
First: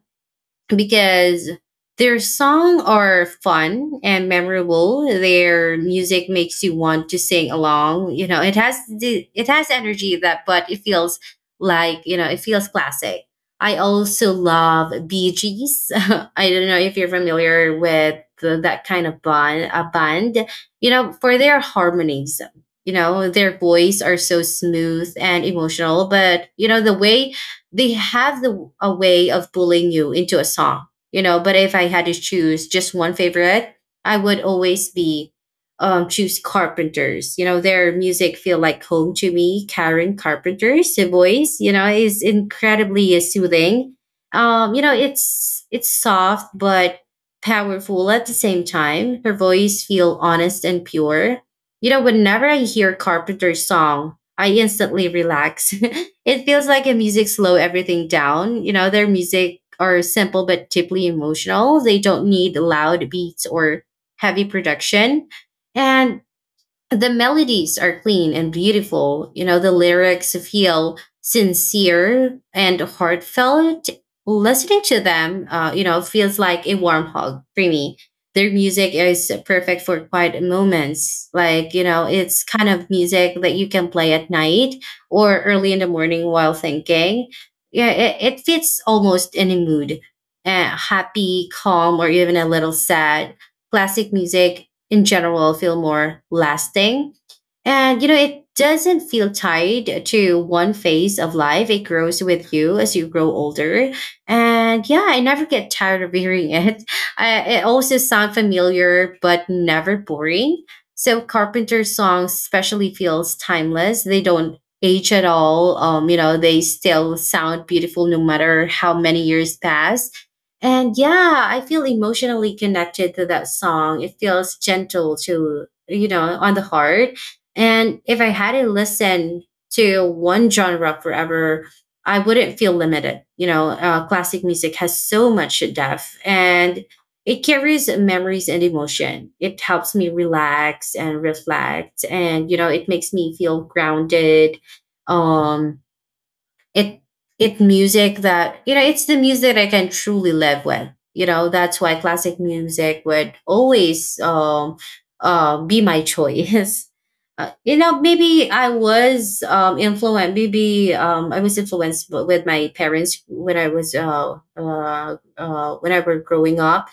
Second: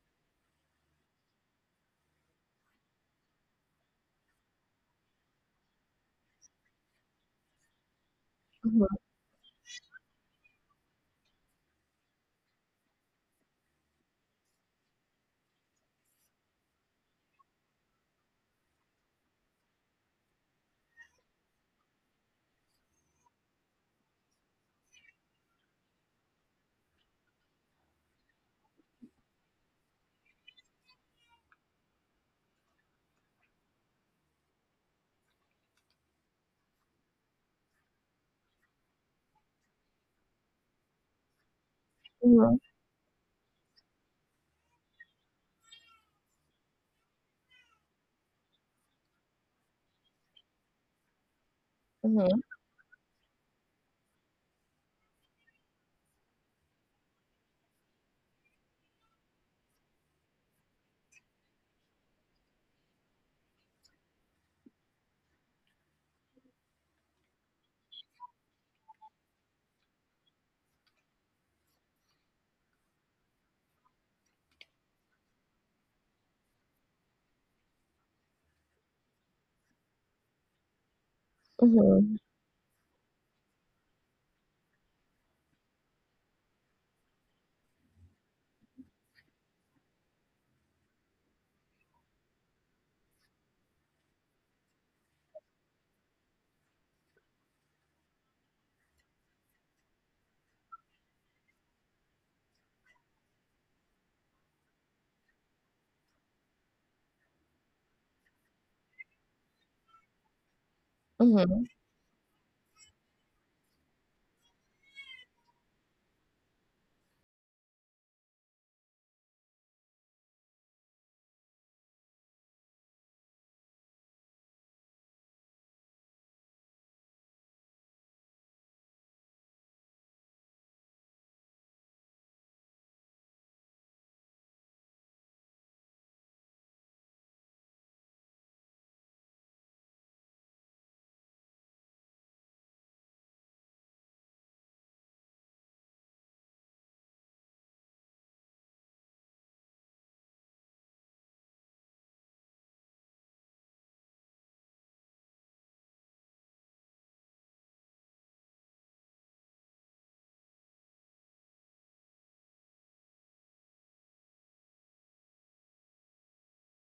because their songs are fun and memorable. Their music makes you want to sing along. You know, Mhm, it has energy that, but it feels like you know it feels classic. I also love Bee Gees. I don't know if you're familiar with that kind of band. A band, you know, for their harmonies. You know, their voice are so smooth and emotional, but you know the way they have the a way of pulling you into a song, you know. But if I had to choose just one favorite, I would always be choose Carpenters. You know, their music feel like home to me. Karen Carpenter's voice, you know, is mhm, incredibly soothing. You know, it's soft but powerful at the same time. Her voice feel honest and pure. You know, mhm, whenever I hear Carpenter's song, I instantly relax. it feels like a music slow everything down. You know, their music are simple but deeply emotional. They don't need loud beats or heavy production. And the melodies are clean and beautiful. You know, the lyrics feel sincere and heartfelt. Listening to them, you know, feels like a warm hug for me. Their music is perfect for quiet moments. Like, you know, mhm, it's kind of music that you can play at night or early in the morning while thinking. Yeah, it fits almost any mood, happy, calm, or even a little sad. Classic music in general feel more lasting. And you know, it doesn't feel tied to one phase of life. It grows with you as you grow older. And yeah, I never get tired of hearing it. I, it also sounds familiar, but never boring. So mhm, carpenter songs especially feels timeless. They don't age at all. You know, they still sound beautiful no matter how many years pass. And yeah, I feel emotionally connected to that song. It feels gentle to, you know, on the heart. And if I hadn't listened to one genre forever, I wouldn't feel limited. You know, classic music has so much depth and it carries memories and emotion. It helps me relax and reflect. And, you know, it makes me feel grounded. Um, it it music that you know it's the music I can truly live with, you know. That's why classic music would always be my choice. You know, maybe I was influenced, maybe I was influenced with my parents when I was whenever growing up.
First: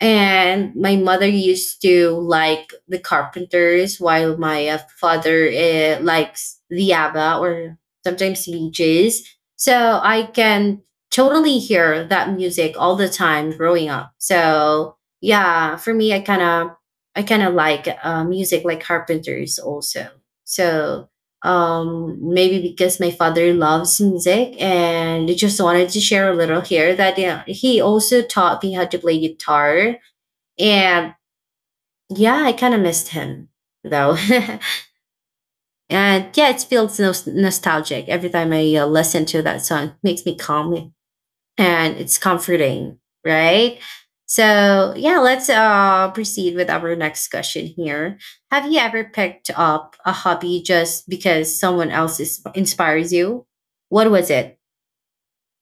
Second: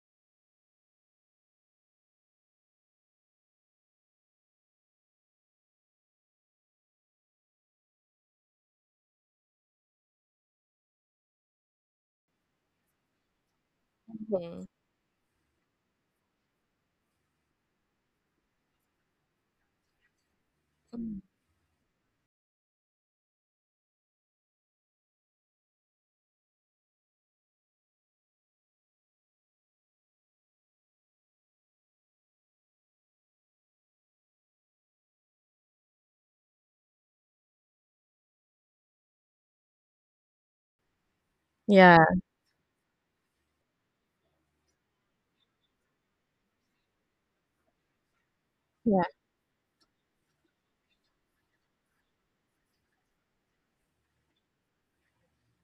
And my mother used to like the carpenters, while my father likes the abba or sometimes leeches. So I can totally hear that music all the time growing up. mhm, So yeah, for me, I kind of like music like Carpenters also. So mhm. Maybe because my father loves music, and I just wanted to share a little here that yeah, he also taught me how to play guitar. And yeah, I kind of missed him though. And yeah, it feels nostalgic every time I listen to that song. Makes me calm and Yeah. it's comforting, right? So yeah, let's proceed with our next question here. Have you ever picked up a hobby just because someone inspires you? What was it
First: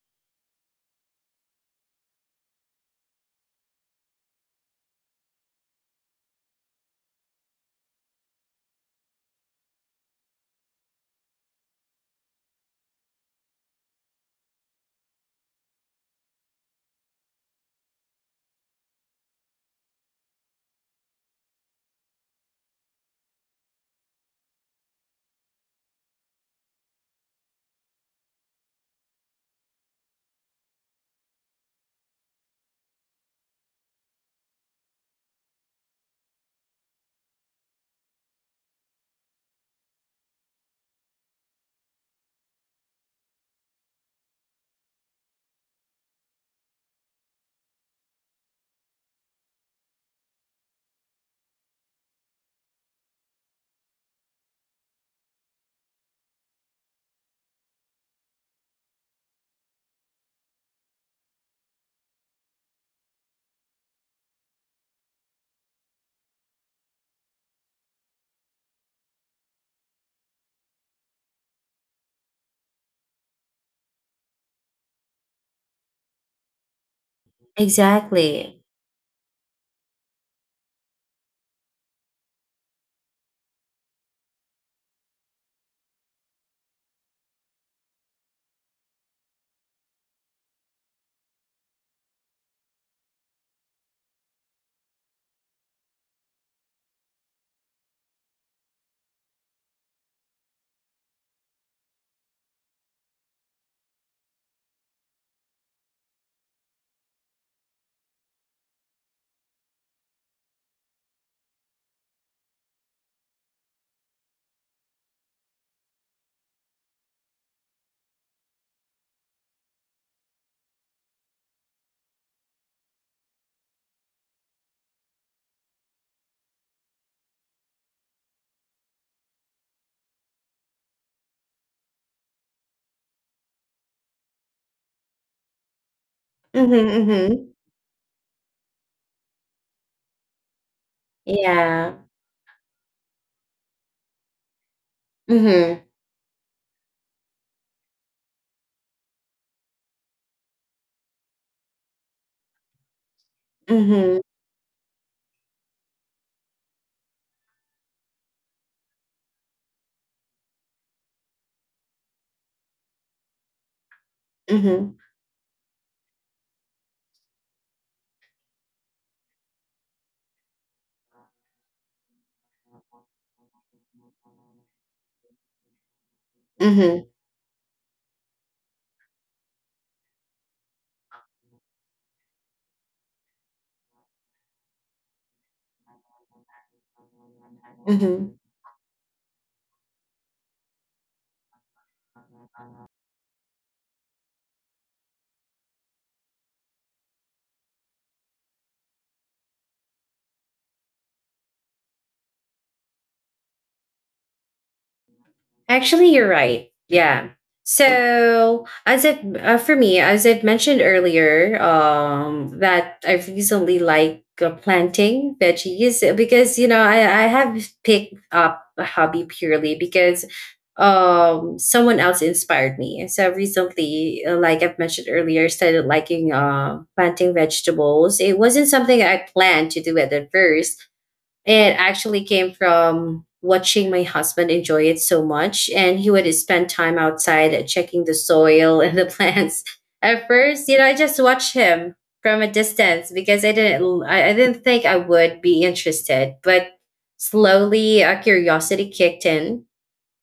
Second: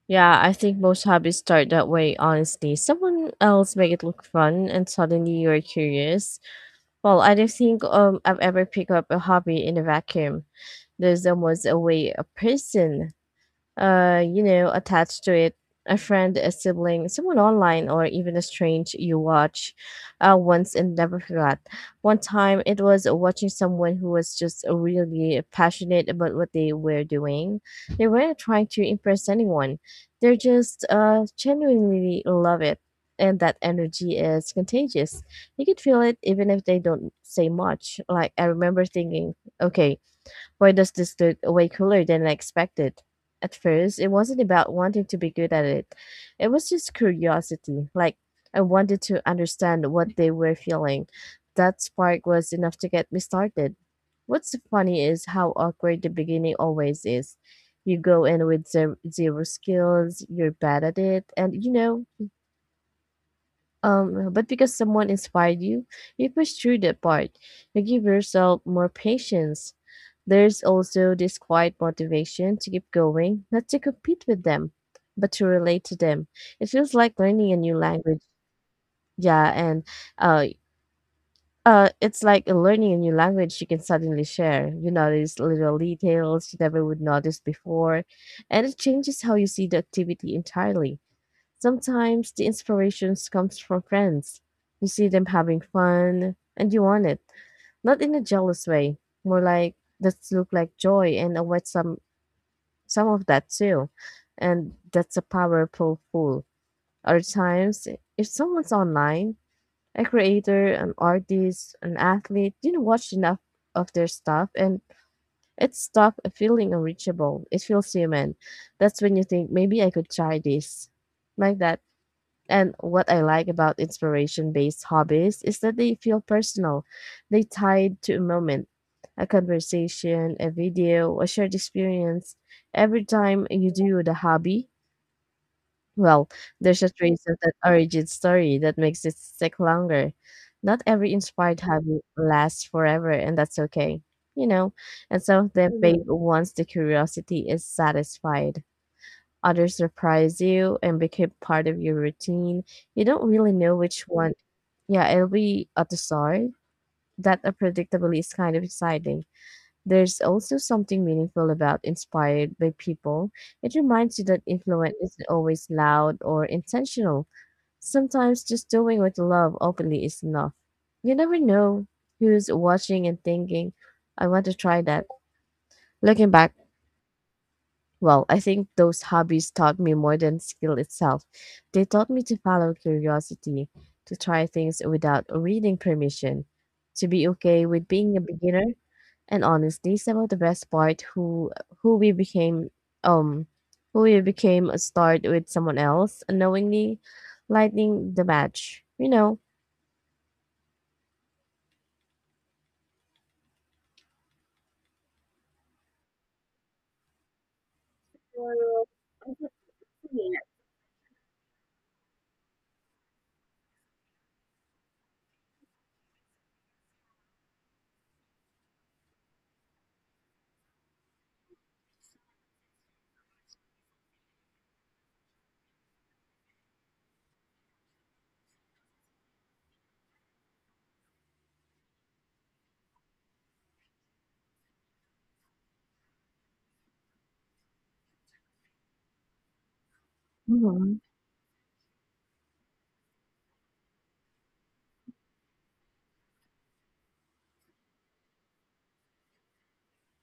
Yeah, I think most hobbies start that way, honestly. Someone else make it look fun and suddenly you're curious. Well, I don't think I've ever picked up a hobby in a vacuum. There's almost a way a person you know, attached to it, a friend, a sibling, someone online, or even a strange you watch once and never forgot. One time it was watching someone who was just really passionate about what they were doing. They weren't trying to impress anyone, they're just genuinely love it. And that energy is contagious. You could feel it even if they don't say much. Like, I remember thinking, okay, why does this look way cooler than I expected? At first, it wasn't about wanting to be good at it. It was just curiosity. Like, I wanted to understand what they were feeling. That spark was enough to get me started. What's funny is how awkward the beginning always is. You go in with zero skills, you're bad at it, and you know, but because someone inspired you, you push through that part. You give yourself more patience. There's also this quiet motivation to keep going, not to compete with them, but to relate to them. It feels like learning a new language. exactly? Yeah, and uh, it's like learning a new language you can suddenly share. You notice little details you never would notice before, and it changes how you see the activity entirely. Sometimes the inspirations comes from friends. You see them having fun, and you want it, not in a jealous way, more like that's look like joy and await some of that too. And that's a powerful tool. Other times, if someone's online, a creator, an artist, an athlete, you know, watch enough of their stuff and it's stuff feeling unreachable. It feels human. That's when you think maybe I could try this. Like that. And what I like about inspiration based hobbies is that they feel personal. They tied to a moment, a conversation, a video, a shared experience. Every time you do the hobby, well, Mm-hmm, there's a trace of that mm-hmm. origin story that makes it stick longer. Not every inspired Yeah. hobby lasts forever, and that's okay. You know, and some of them mhm Mm-hmm. fade once the curiosity is satisfied, others surprise you and become part of your routine. You don't really know which Mm-hmm. one, yeah, it'll be at the start. That unpredictability is kind of exciting. There's also something meaningful about inspired by people. It reminds you that influence Mm-hmm. isn't always loud or intentional. Sometimes just doing what you love openly is enough. You never know who's watching and thinking, I want to try that. Looking back, Mm-hmm. well, I think those hobbies taught me more than skill itself. They taught me to follow curiosity, to try things without reading permission, to be okay with being a Mm-hmm. beginner, and honestly, some of the best part who we became um who we became a start with someone else unknowingly lighting the match, you know. Actually, you're right. Yeah. So, as it for me, as I've mentioned earlier, that I recently like planting veggies because you know, I have picked up a hobby purely because someone else inspired me. So recently, like I've mentioned earlier, started liking planting vegetables. It wasn't something I planned to do at the first, it actually came from watching my husband enjoy it so much, and he would spend time outside checking the soil and the plants. At first, you know, I Mhm. just watched him from a distance because I didn't think I would be interested. But slowly, our curiosity kicked in,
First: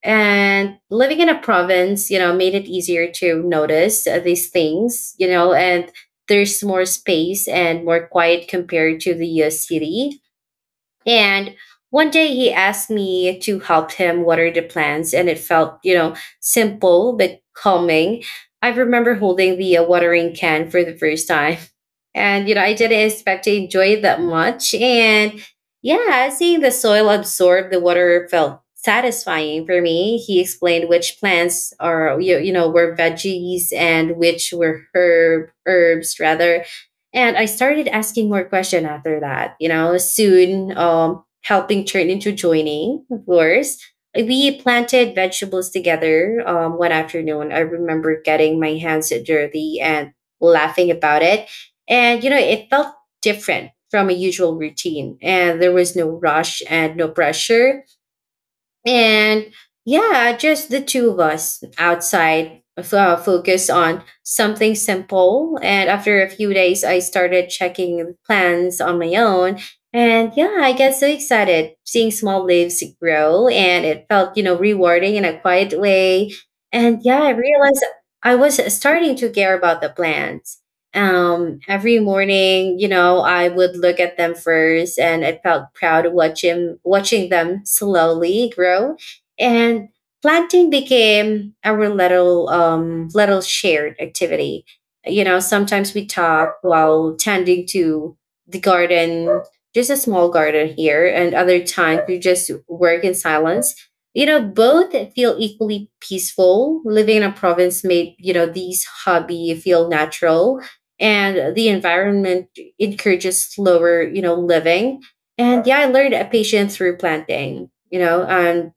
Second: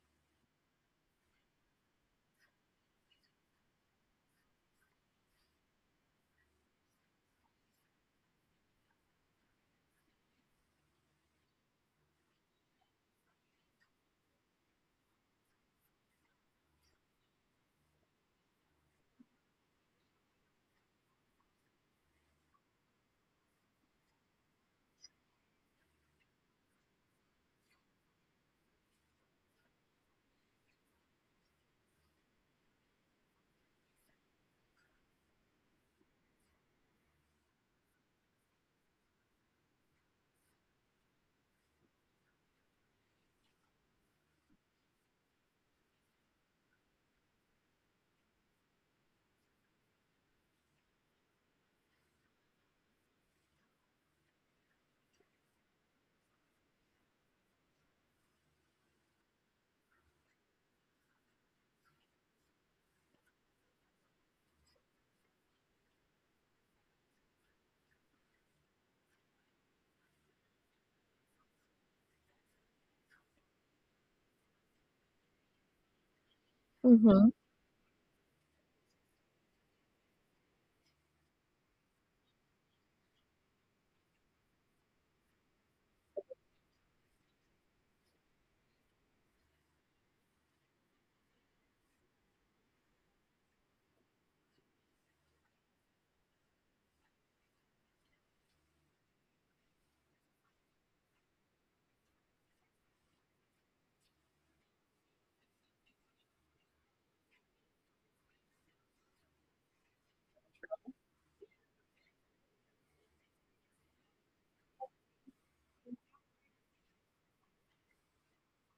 and living in a province, you know, made it easier to notice these things, you know, and there's more space and more quiet compared to the city. And one day he asked me to help him water the plants, and it felt, you know, simple but calming. I remember holding the watering can for the first time. And, you know, I didn't expect to enjoy it that much. And yeah, seeing the soil absorb the water felt satisfying for me. He explained which plants are, you know, were veggies and which were herbs rather, and I started asking more questions after that. You know, soon helping turned into joining, of course. We planted vegetables together one afternoon. I remember getting my hands dirty and laughing about it. And, you know, it felt different from a usual routine. And there was no rush and no pressure. And yeah, just the two of us outside, focus on something simple. And after a few days, I started checking plans on my own. And yeah, I get so excited seeing small leaves grow. And it felt, you know, rewarding in a quiet way. And yeah, I Mhm. realized I was starting to care about the plants. Every morning, you know, I would look at them first, and I felt proud of watching them slowly grow. And planting became our little shared activity. You know, sometimes we talk while tending to the garden, just a small garden here, and other times we just work in silence. You know, both feel equally peaceful. Living in a province made, you know, these hobby feel natural, and the environment encourages slower, you know, living. And yeah, I learned patience through planting, you know, and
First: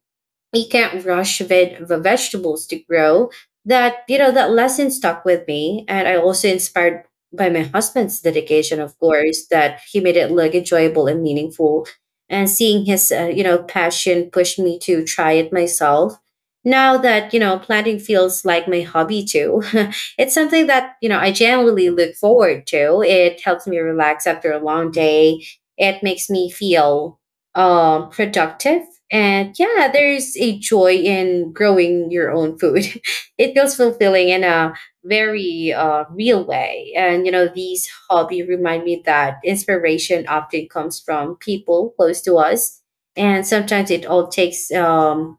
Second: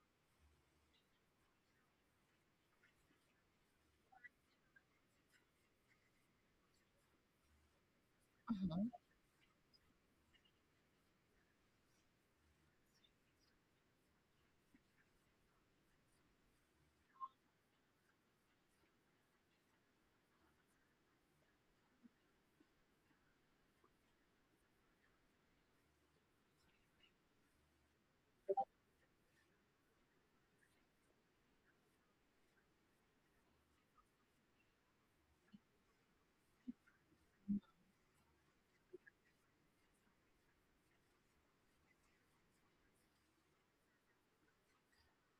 you can't rush the vegetables to grow. That, you know, that lesson stuck with me. And I also inspired by my husband's dedication, of course, that he made it look enjoyable and meaningful. And seeing his you know, passion pushed me to try it myself. Now that, you know, planting feels like my hobby too. It's something that, you know, I genuinely look forward to. It helps me relax after a long day. It makes me feel productive. And yeah, there's a joy in growing your own food. It feels fulfilling in a very real way. And you know, these hobby remind me that inspiration often comes from people close to us, and sometimes it all takes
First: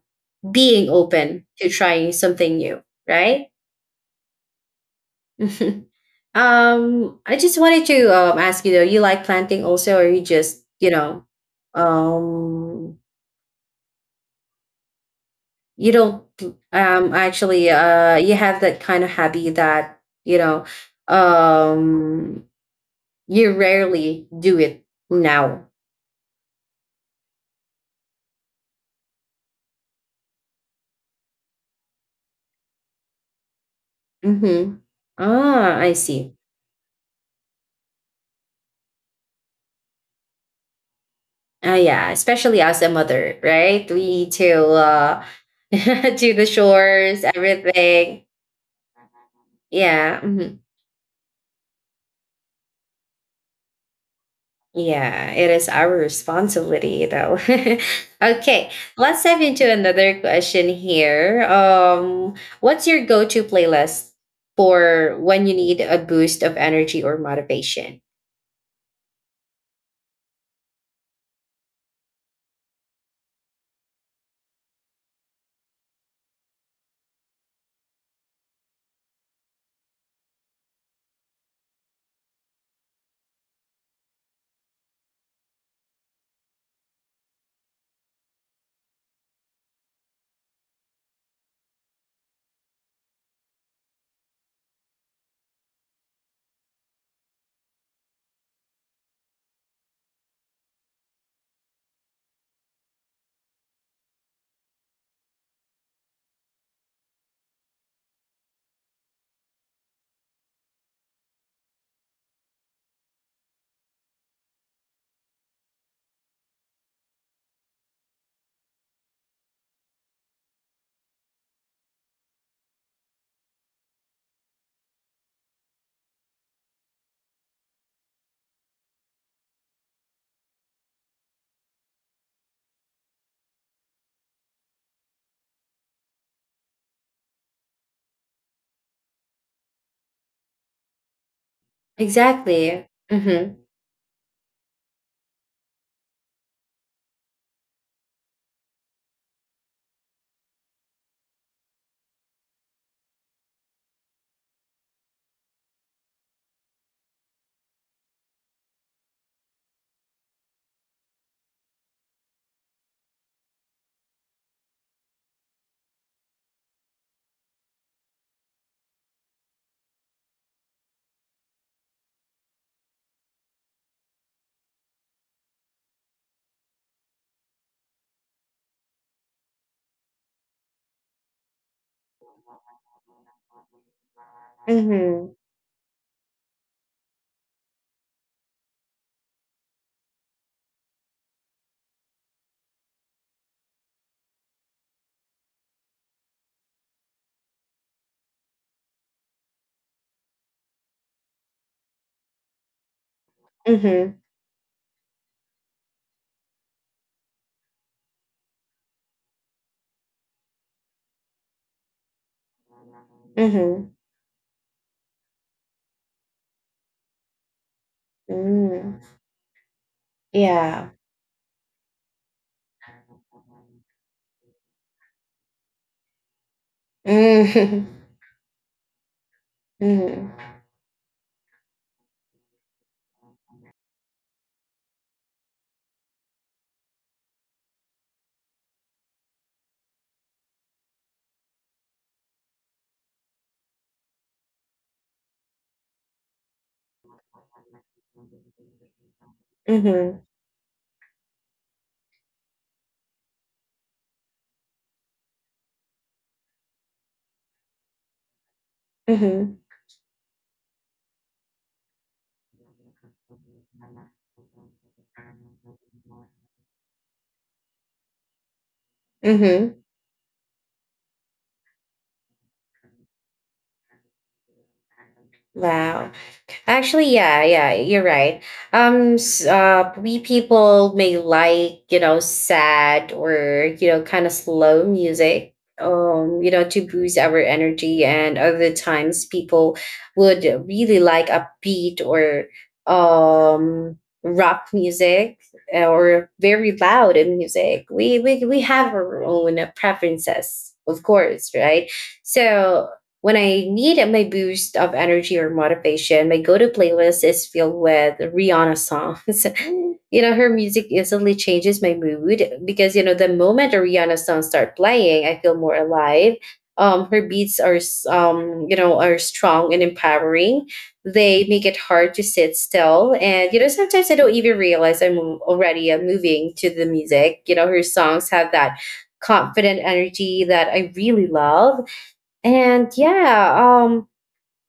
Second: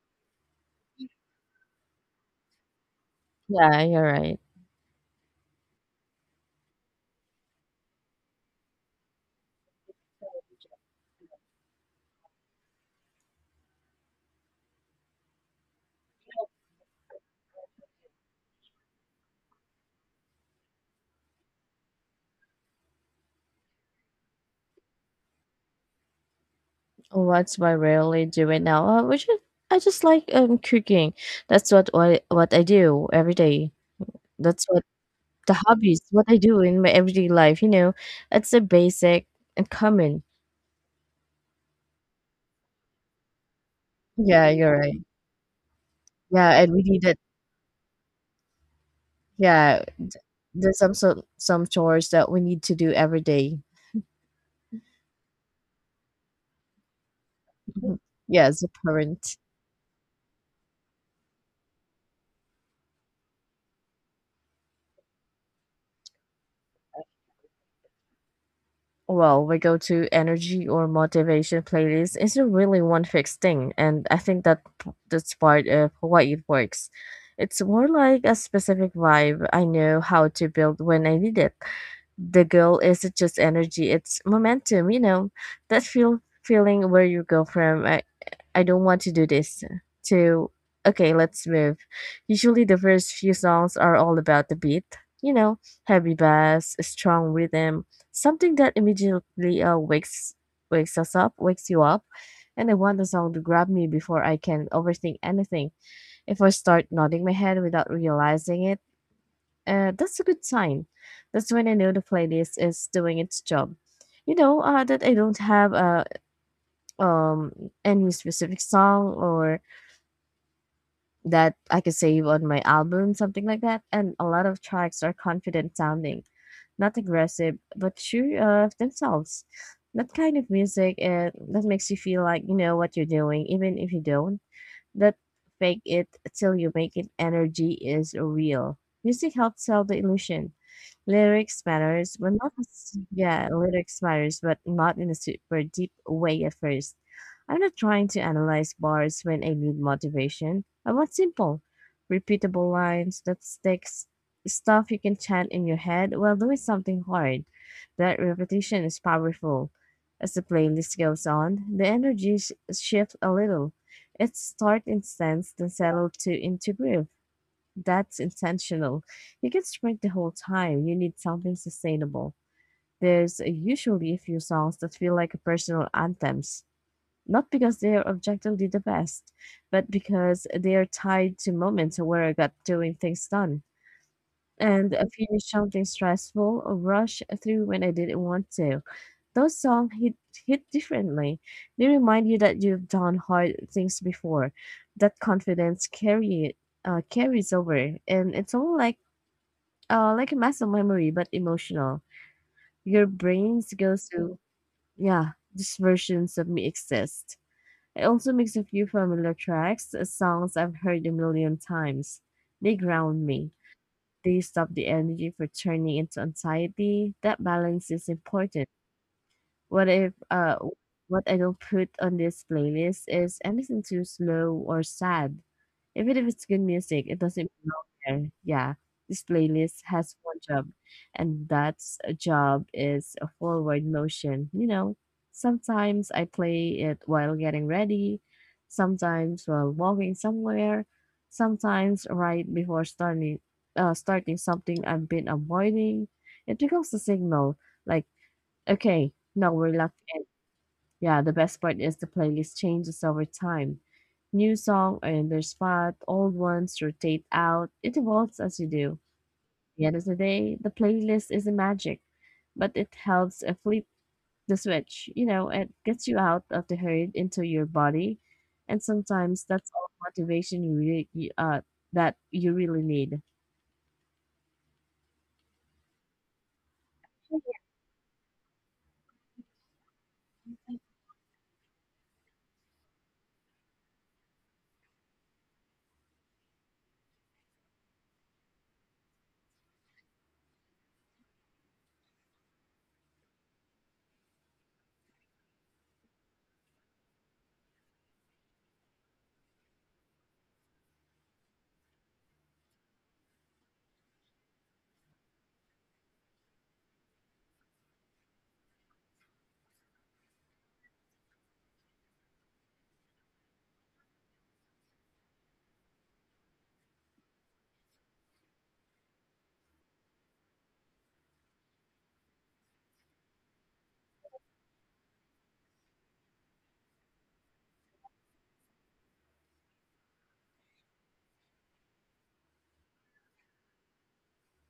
being open to trying something new, right? Yeah, you're right. I just wanted to ask you though, you like planting also, or you just, you know, um you don't, actually you have that kind of hobby that, you know, um you rarely do it now? What's my why I rarely do now. I just like cooking. That's what I do every day. Mm-hmm. That's what the Ah, I hobbies see. what I do in my everyday life. You know, it's a basic and common. Ah, yeah, especially as a mother, right? We need Yeah, to you're right. Do the Yeah, and we need it. chores, everything. Yeah, Yeah, mhm. there's some some chores that we need to do every day. Yeah, it is our responsibility though. Mhm. Yeah, as a Okay, let's parent. dive into another question here. What's your go-to playlist for when you need a boost of energy or motivation? Well, we go to energy or motivation playlist isn't really one fixed thing, and I think that that's part of why it works. It's more like a specific vibe I know how to build when I need it. The goal isn't just energy, it's momentum, you know, that feeling where you go from I don't want to do this, to okay, let's move. Usually, the first few songs are all about the beat, you know, heavy bass, a strong rhythm, something that immediately wakes us up, wakes you up. And I want the song to grab me before I can overthink anything. If I start nodding my head without realizing it, that's a good sign. That's when I know the playlist is doing its job. You know that I don't have a um any specific song or that I could save on my album, something like that. And a lot of tracks are confident sounding, not aggressive, but sure of themselves. That kind of music and that makes you feel like you know what you're doing, even if you don't. That fake it till you make it energy is real. Music helps sell the illusion. Exactly. Mhm. Lyrics matters, but not in a super deep way at first. I'm not trying to analyze bars when I need motivation. I want simple, repeatable lines that sticks, stuff you can chant in your head while doing something hard. That repetition is powerful. As the playlist goes on, the energy shifts a little. It starts intense, then settle to into groove. That's intentional. You can sprint the whole time. You need something sustainable. There's usually a few songs that feel like personal anthems, not because they're objectively the best, but because they're tied to moments where I got doing things done. And I Mhm. finished something stressful or rush through when I didn't want to. Those songs hit differently. They remind you that you've done hard things before. That carries over. And it's all like a muscle memory, but emotional. Your brains goes Mhm. to, yeah, these versions of me exist. It also makes a few familiar tracks, songs I've heard a million times. They ground me. Mhm. They stop the energy for turning into anxiety. That balance is important. Mm. What if uh Yeah. what I don't put on this playlist is anything too slow or sad. Even if it's good music, it doesn't belong there. Yeah. This playlist has Mhm. one job and that job is a forward motion. You know, sometimes I play it while getting ready, sometimes while walking somewhere, sometimes right before starting something I've been avoiding. It becomes a signal like, "Okay, now we're locked in." Mhm. Yeah, the best part is the playlist changes over time. New song are in their spot, old ones rotate out. It evolves as you do. At Mhm. the end of the day, the playlist isn't magic, but it helps flip the switch. It gets you out of the herd into your body, and sometimes Mhm. that's Mhm. all motivation you really, that you really need. Wow. Actually, yeah, yeah, you're right. We people may like, you know, sad or, you know, kind of slow music, you know, to boost our energy. And other times people would really like upbeat or um rock music, or very loud music. We have our own preferences, of course, right? So when I need my boost of energy or motivation, my go to playlist is filled with Rihanna songs. You know, her music instantly changes my mood because, you know, the moment a Rihanna song start playing, I feel more alive. Her beats are, you know, are strong and empowering. They make it hard to sit still. And, you know, sometimes I don't even realize I'm already moving to the music. You know, her songs have that confident energy that I really love. And yeah, um,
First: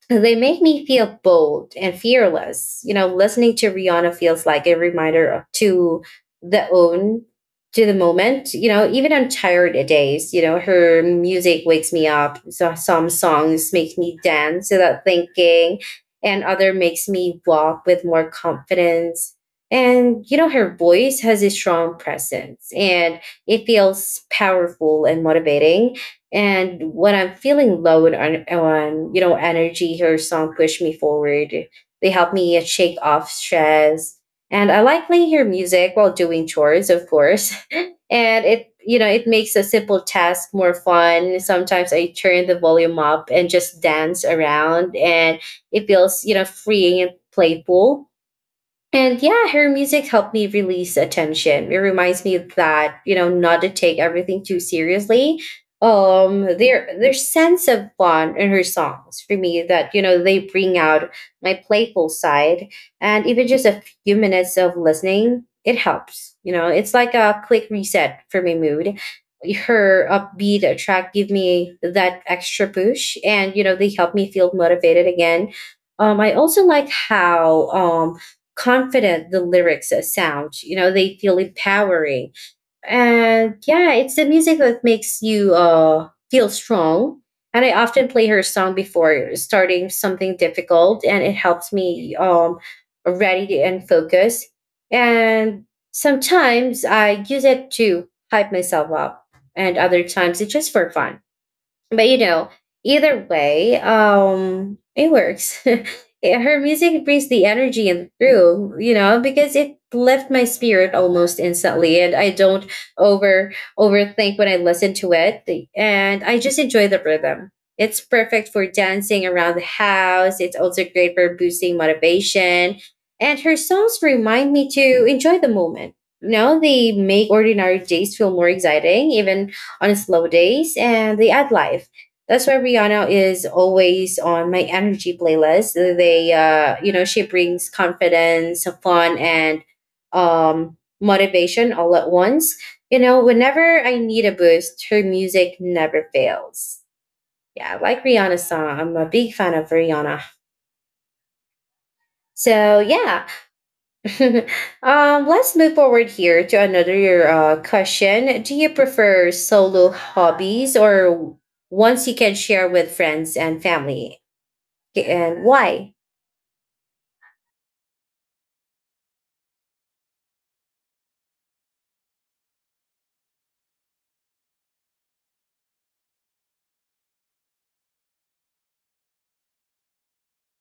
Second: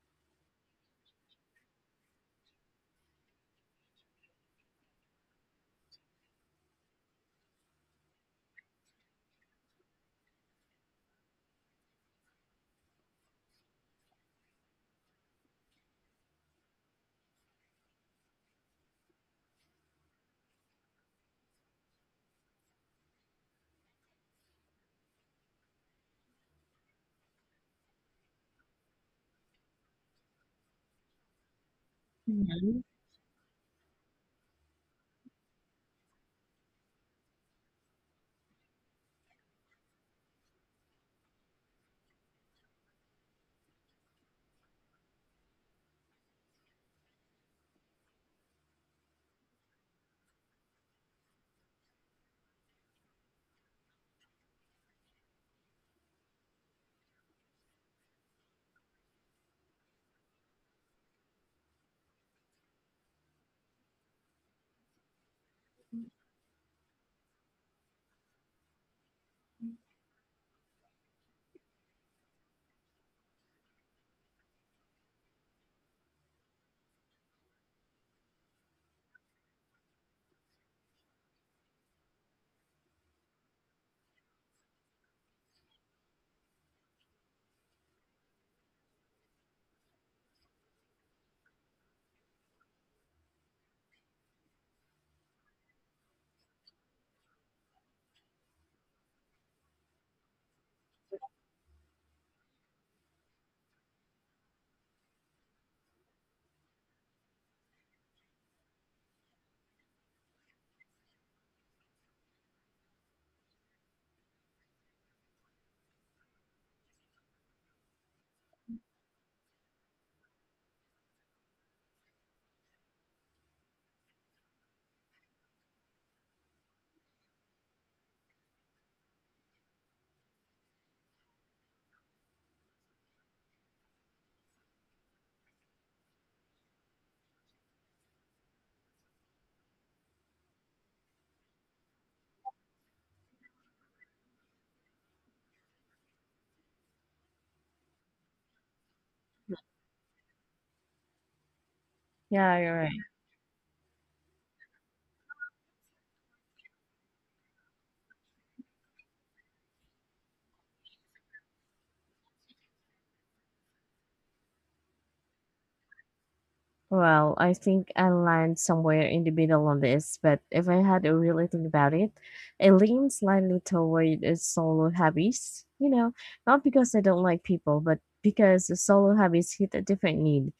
they make me feel bold and fearless. You know, listening to Rihanna feels like a reminder to the own, to the moment. You know, even on tired days, you know, her music wakes me up. So some songs make me dance without thinking, and other makes me walk with more confidence. And you know, her voice has a strong presence, and it feels powerful and motivating. And when I'm feeling low on, you know, energy, her song push me forward. They help me shake off stress. And I like playing her music while doing chores, of course. And it, you know, it makes a simple task more fun. Sometimes I turn the volume up and just dance around, and it feels, you know, freeing and playful. And yeah, her music helped me release attention. It reminds me that, you know, not to take everything too seriously. Their sense of fun in her songs for me that, you know, they bring out my playful side. And even just a few minutes of listening, it helps. You know, it's like a quick reset for my mood. Her upbeat track give me that extra push, and you know, they help me feel motivated again. I also like how confident the lyrics sound. You know, they feel empowering. And yeah, it's the music that makes you feel strong. And I often play her song before starting something difficult, and it helps me and focus. And sometimes I use it to hype myself up, and other times it's just for fun. But you know, either way, it works. Eh, her music brings the energy and through, you know, because it left my spirit almost instantly, and I don't over overthink when I listen to it, and I just enjoy the rhythm. It's perfect for dancing around the house. It's also great for boosting motivation, and her songs remind me to enjoy the moment. You know, they make ordinary days feel more exciting, even on slow days, and they add life. That's why Rihanna is always on my energy playlist. They, you know, she brings confidence, fun, and motivation all at once. You know, whenever I need a boost, her music never fails. Yeah, I like Rihanna's song. I'm a big fan of Rihanna. Yeah, you're So right. yeah, let's move forward here to another question. Do you prefer solo hobbies or ones you can share with friends and family, and why? Well, I think I land somewhere in the middle on this, but if I had to really think about it, I lean slightly toward solo hobbies. You know, not because I don't like people, but because the solo hobbies hit a different need.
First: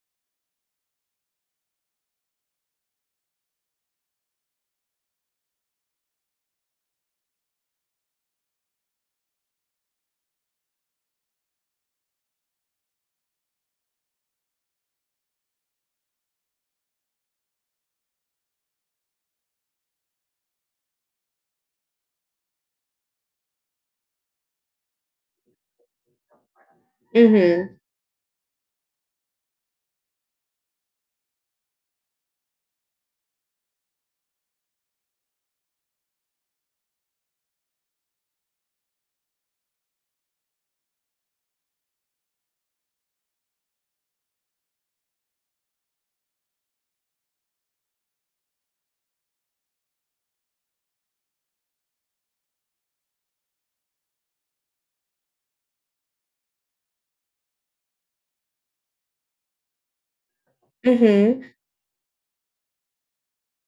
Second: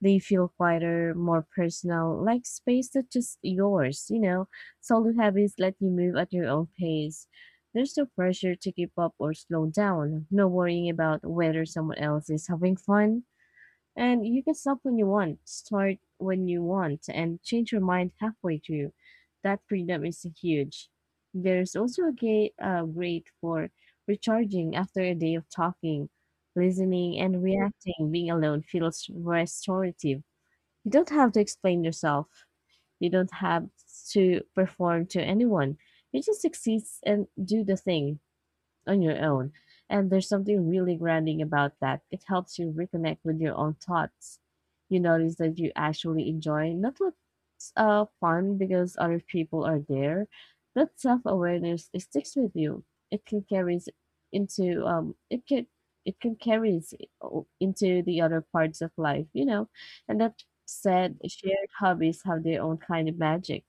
They feel quieter, more personal, like space that's just yours. You know, solo hobbies let you move at your own pace. There's no pressure to keep up or slow down, no worrying about whether someone else is having fun, and you can stop when you want, start when you want, and change your mind halfway through. That freedom is huge. There's also a great, great for recharging after a day of talking, listening, and Mm-hmm. reacting. Being alone feels restorative. You don't have to explain yourself. You don't have to perform to anyone. You just exist and do the thing on your own. And there's something really grounding about that. It helps you reconnect with your own thoughts. You notice that you actually enjoy not what's fun because other people are there. That self awareness it sticks with you. It can carry into it can carries into the other parts of life, you know. And that said, Mm-hmm. shared hobbies have their own kind of magic.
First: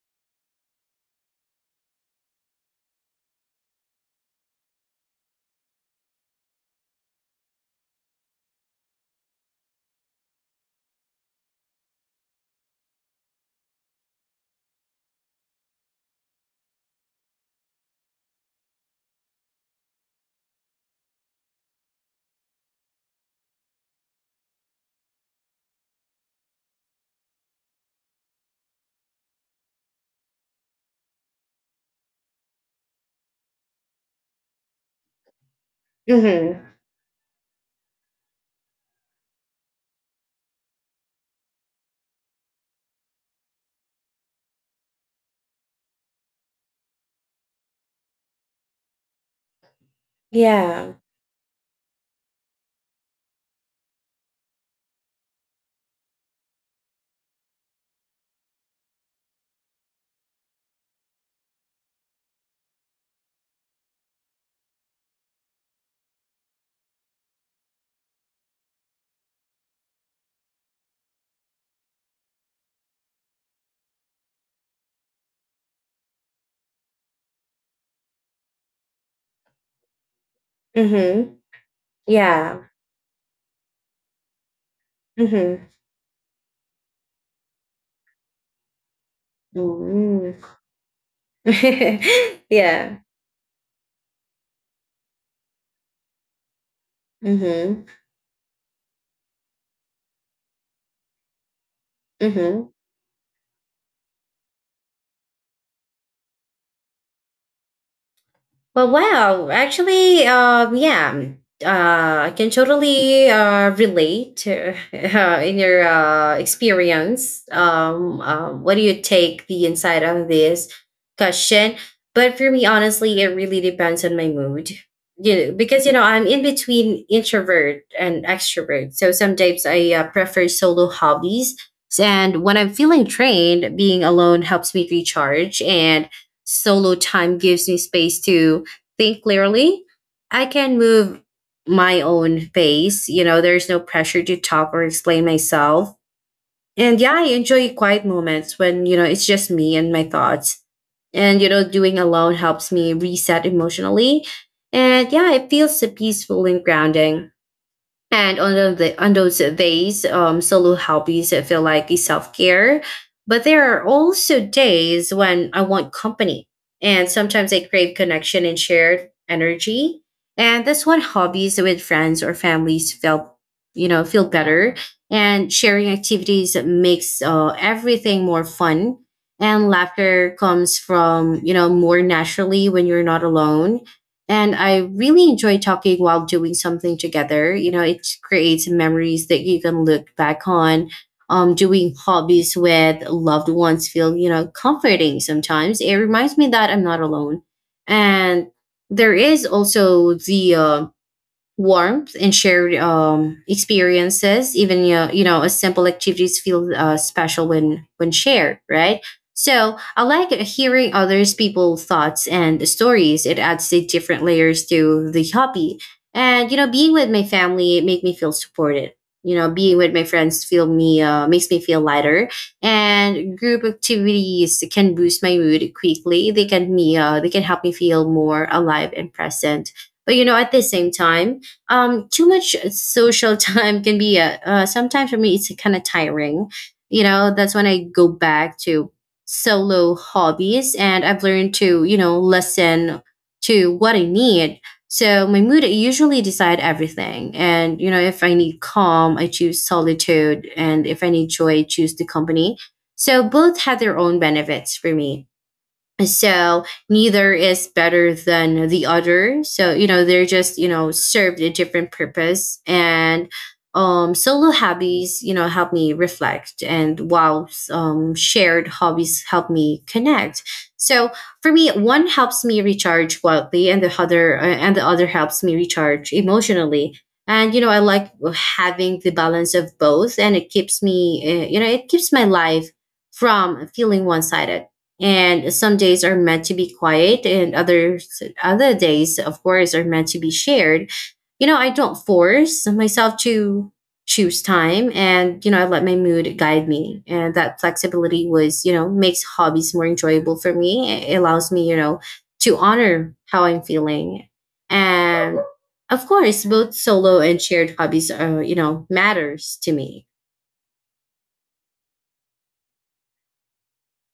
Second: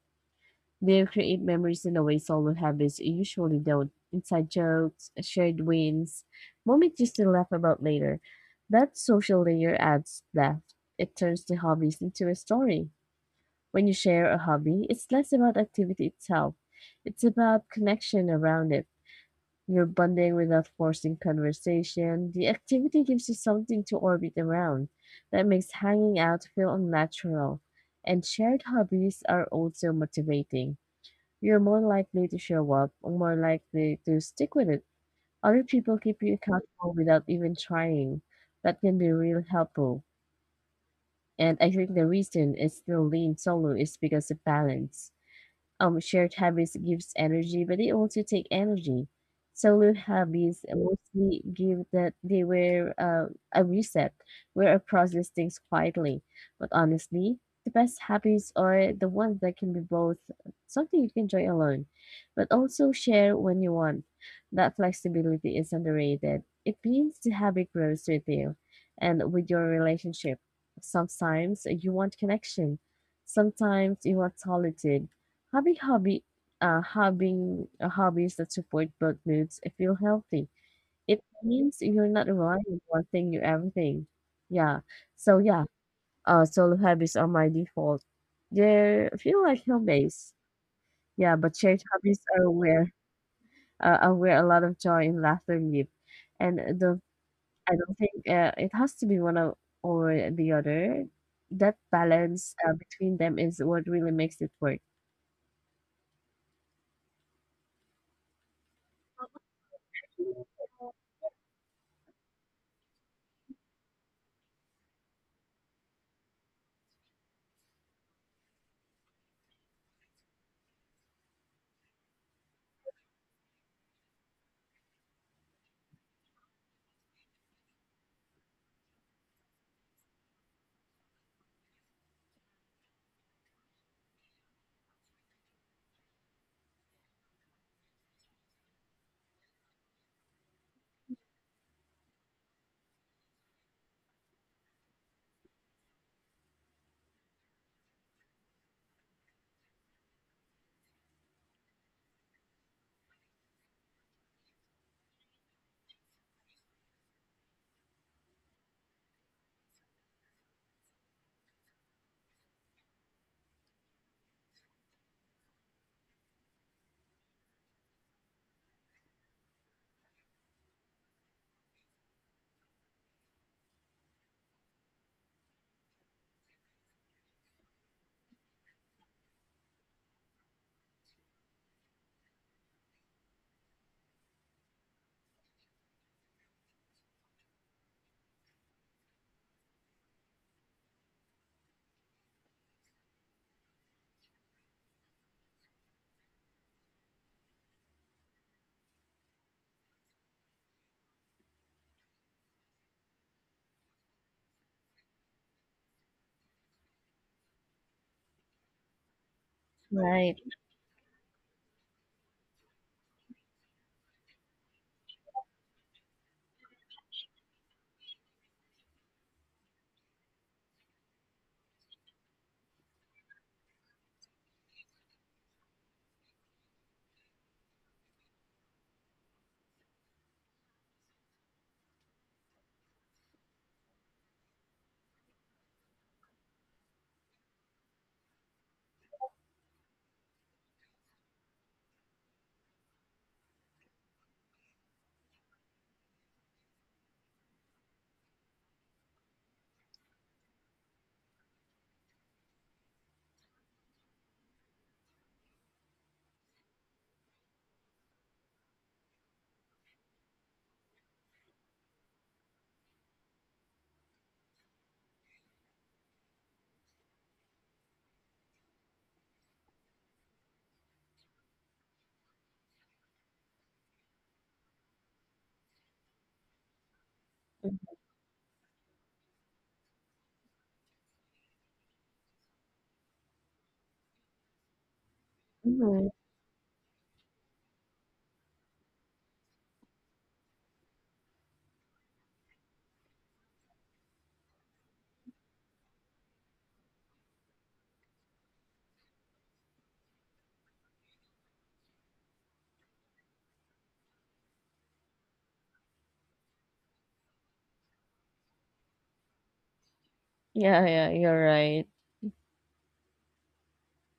They create memories in a way solo habits usually don't. Inside jokes, shared wins, moments you still laugh about later. That social layer adds depth. It turns the hobbies into a story. When you share a hobby, it's less about activity itself. It's about connection around it. You're bonding without forcing conversation. The activity gives you something to orbit around. That makes hanging out feel unnatural. And shared hobbies are also motivating. You're more likely to show up, more likely to stick with it. Other people keep you Mm-hmm. accountable without even trying. That can be really helpful. And I think the reason I still lean solo is because of balance. Shared habits gives energy, but they also take energy. Solo hobbies Yeah. mostly give that they were a reset where I process things quietly. But honestly, the best hobbies are the ones that can be both something you can enjoy alone, but also share when you want. That flexibility is underrated. It means the habit grows with you and with your relationship. Sometimes you want connection. Sometimes you want solitude. Having hobby, having hobbies that support both moods, I feel healthy. It Mm-hmm. means you're not relying Yeah. on one thing, you everything. Yeah. So yeah, Mm-hmm. Solo hobbies are my default. They feel like home. Mm-hmm. Yeah, but shared hobbies Yeah. Are where a lot of joy and laughter live. And the I Mm-hmm. don't think it has to be one of, or the other. That balance Mm-hmm. between them is what really makes it work. Well, wow. Actually, yeah, I can totally relate to, in your experience. What do you take the insight on this question? But for me, honestly, it really depends on my mood. You know, because you know I'm in between introvert and extrovert. So sometimes I prefer solo hobbies, and when I'm feeling drained, being alone helps me recharge. And solo time gives me space to think clearly. I can move my own pace. You know, there's no pressure to talk or explain myself. And yeah, I enjoy quiet moments when, you know, it's just me and my thoughts. And, you know, doing alone helps me reset emotionally. And yeah, it feels so peaceful and grounding. And on, the, on those days, solo hobbies that feel like self care. But there are also days when I want company. And sometimes I crave connection and shared energy. And that's when hobbies with friends or families feel better. And sharing activities makes everything more fun. And laughter comes more naturally when you're not alone, and I really enjoy talking while doing something together. It creates memories that you can look back on. Doing hobbies with loved ones feel comforting sometimes. It reminds me that I'm not alone. And there is also the warmth and shared experiences. Even a simple activities feel special when shared, right? So I like Right. hearing others people's thoughts and stories. It adds the different layers to the hobby. And you know being with my family, it make me feel supported. You know being with my friends feel me makes me feel lighter. And group activities can boost my mood quickly. They can me they can help me feel more alive and present. But you know, at the same time, too much social time can be a sometimes, for me it's kind of tiring. You know, that's when I go back to solo hobbies, and I've learned to listen to what I need. So my mood, I usually decide everything. And you know if I need calm, I choose solitude. And if I need joy, I choose the company. So both have their own benefits for me. So neither is better than the other. So you know they're just served a different purpose. And solo hobbies, you know, help me reflect. And while shared hobbies help me connect. So for me, one helps me recharge quietly, and the other helps me recharge emotionally. And you know I like having the balance of both, and it keeps me you know, it keeps my life from feeling one-sided. And some days Mhm. are meant to be quiet, and other days, of course, are meant to be shared. You know I don't force myself to choose time. And you know I let my mood guide me, and that flexibility was you know makes hobbies more enjoyable for me. It allows me, you know, to honor how I'm feeling. And of course both solo and shared hobbies are, you know, matters to me. Yeah, yeah, you're right.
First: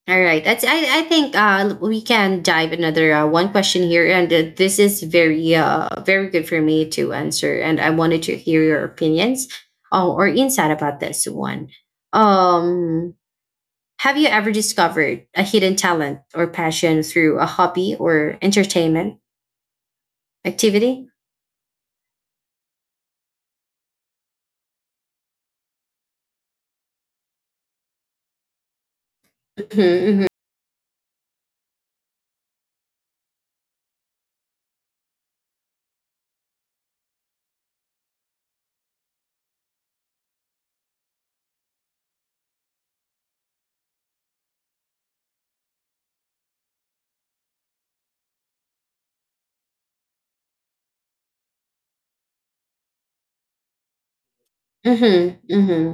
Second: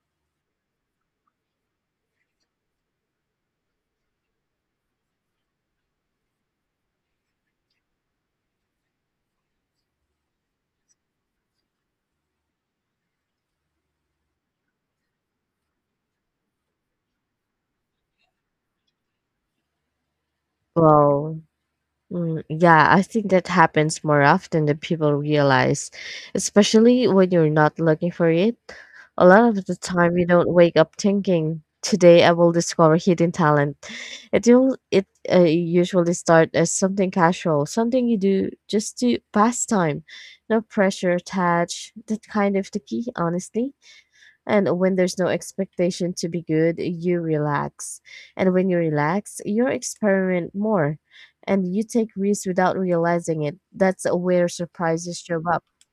All right. I think we can dive another one question here. And this is very good for me to answer. And I wanted to hear your opinions, or insight about this one. Um, have you ever discovered a hidden talent or passion through a hobby or entertainment activity? Well, yeah, I think that happens more often than people realize, especially when you're not looking for it. A lot of the time, Mm-hmm. you don't wake up thinking, "Today I will discover hidden talent." It will, it usually start as something casual, something you do just to pass time, no pressure attached. That kind of the key, honestly. And when there's no expectation to be good, you relax. And when you relax, you experiment more and you take risks without realizing it. That's where surprises Mm-hmm. show up.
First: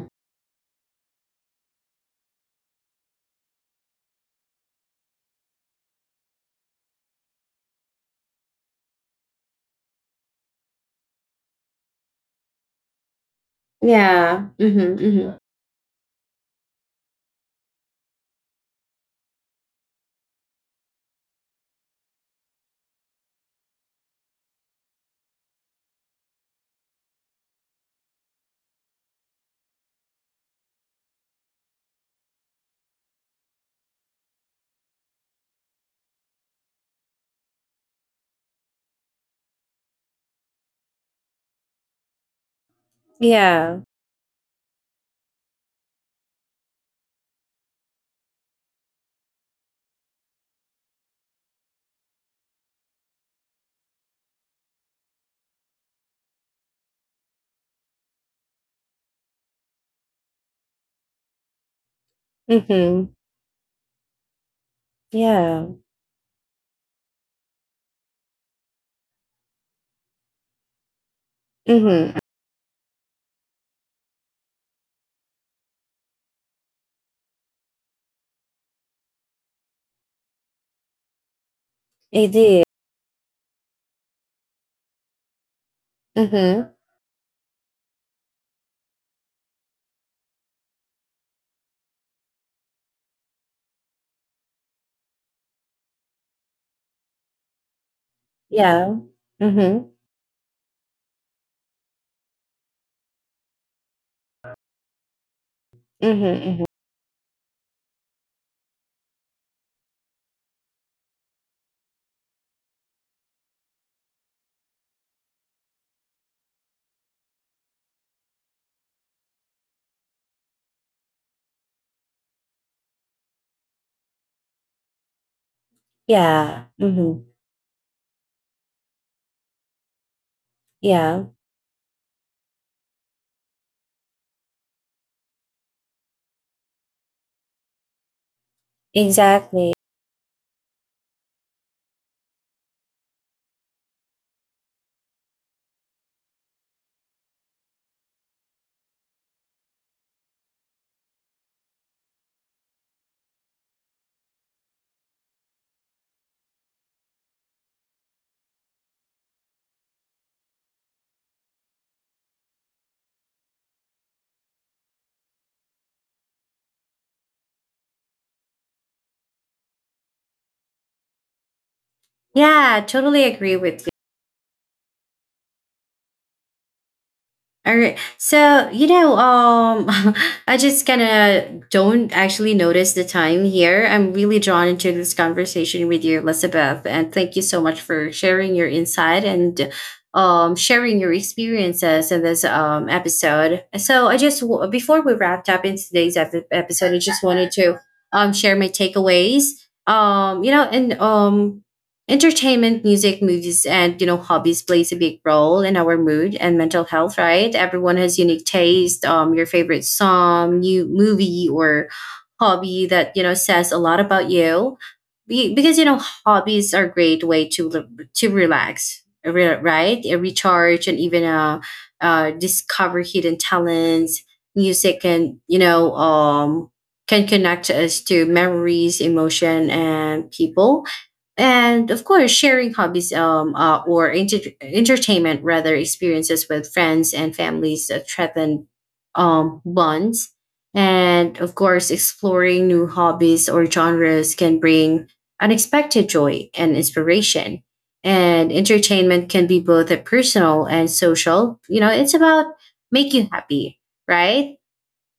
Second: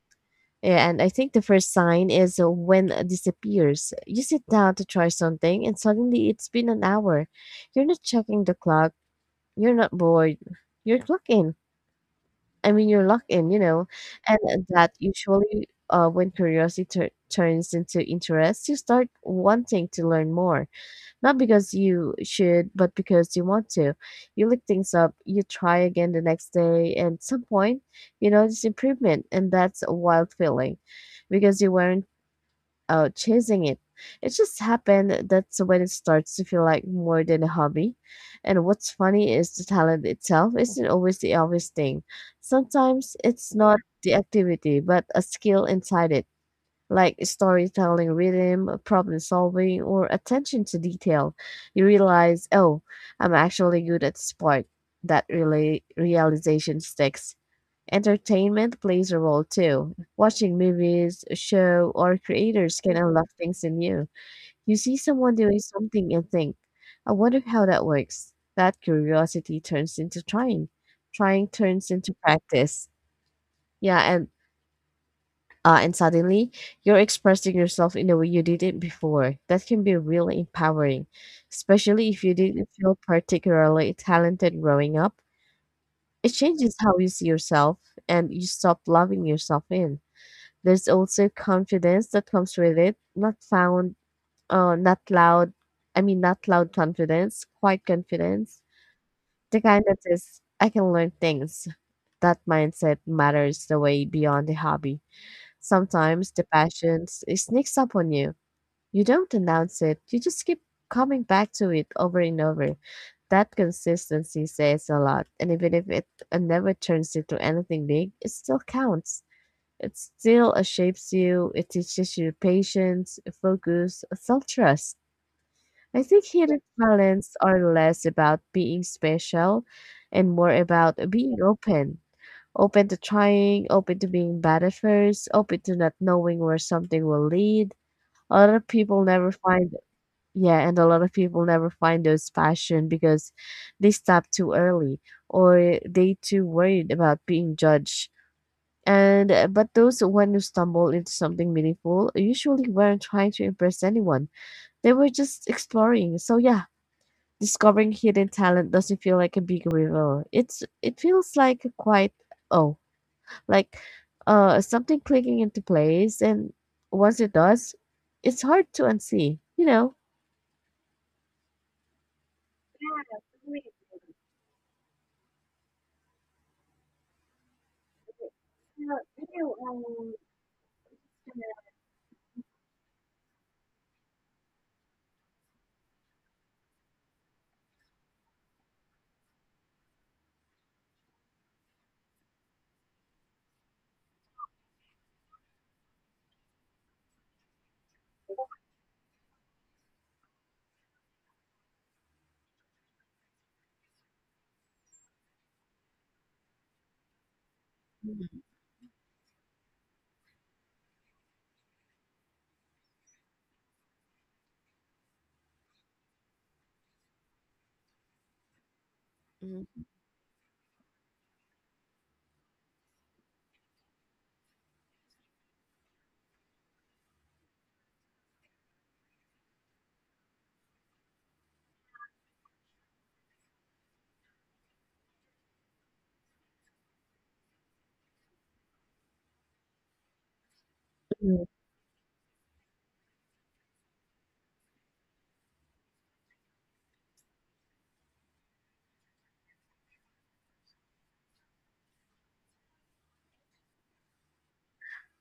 Yeah, and I think the first sign is when it disappears. You sit down to try something, and suddenly it's been an hour. You're not checking the clock, you're not bored, you're clocking. I mean, you're locked in, you know, Yeah. and that Mm-hmm. Mm-hmm. usually when curiosity turns into interest, you start wanting to learn more, not because you should, but because you want to. You look things up, you try again the next day, and at some point, you notice improvement, and that's a wild feeling because you weren't out chasing it. It just happened. That's when it starts to feel like more than a hobby. And what's funny is the talent itself isn't always the obvious thing. Sometimes it's Yeah. not the activity, but a skill inside it, like storytelling rhythm, problem solving, or attention to detail. You realize, oh, I'm actually good at sport. That really realization sticks. Entertainment plays a role too. Watching movies, a show, or creators can Mm-hmm. unlock things in you. You see someone doing Yeah. something and think, I wonder how that works. That curiosity turns into trying. Trying turns into Mm-hmm. practice. Yeah, and suddenly you're expressing yourself in a way you didn't before. That can be really empowering, especially if I you did. didn't feel particularly talented growing up. It Mm-hmm. changes how you see yourself and you stop loving yourself in. There's also confidence that comes with it, not found, not loud. I mean, not loud confidence, quiet confidence. Yeah. The kind Mm-hmm. that says, I can learn things. That mindset matters the way beyond the hobby. Sometimes the Mm-hmm. Hmm. passion it sneaks up on you. You don't announce it, you just keep coming back to it over and over. That consistency says a lot, and even if it never turns into anything big, it still counts. It still shapes you, it teaches you patience, focus, self trust. I think hidden Yeah. Mm-hmm. talents are less about being special and more about Yeah. being open. Open to trying, open to being bad at first, open to not knowing where something will lead. A lot of people never find, Exactly. yeah, and a lot of people never find those passion because they stop too early or they too worried about being judged and but those one who stumble into something meaningful usually weren't trying to impress anyone. They were just exploring. So yeah, discovering hidden talent doesn't feel like a big reveal. It's it feels like a quiet oh, like something clicking into place and once it does, it's hard to unsee, you know? Yeah. Totally agree with you. All right. So you know, I just kind of don't actually notice the time here. I'm really drawn into this conversation with you, Elizabeth, and thank you so much for sharing your insight and sharing your experiences in this episode. So I just before we wrapped up in today's episode, I just wanted to share my takeaways. You know, and entertainment, music, movies, and you know hobbies plays a big role in our mood and mental health, right? Everyone has unique taste. Your favorite song, new movie, or hobby that you know says a lot about you. Because you know hobbies are a great way to to right? A recharge, and even discover hidden talents. Music can, you know, can connect us to memories, emotion, and people. And of course sharing hobbies, entertainment rather, experiences with friends and families that threaten bonds. And Mhm. of course exploring new hobbies or genres can bring unexpected joy and inspiration. And entertainment can be both a personal and social, you know, it's about make you happy, right?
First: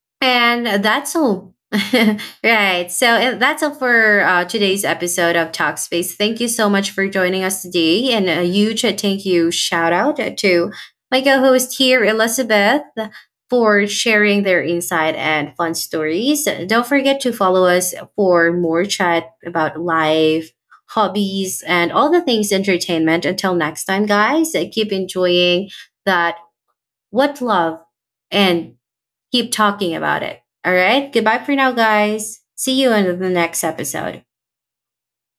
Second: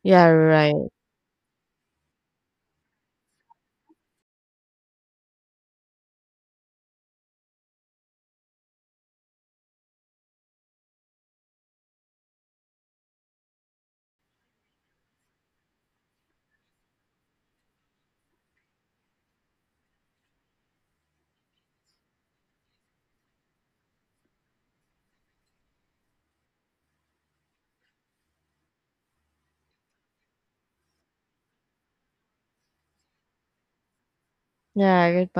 Yeah, right. And that's all. Right. So that's all for today's episode of Talkspace. Thank you so much for joining us today. And a huge thank you, shout out to my co host here, Elizabeth, for sharing their insight and fun stories. Don't forget to follow us for more chat about life, hobbies, and all the things entertainment. Until next time, guys, keep enjoying that what love, and keep talking about it. All right. Goodbye for now, guys. See you in the next episode. Yeah, goodbye.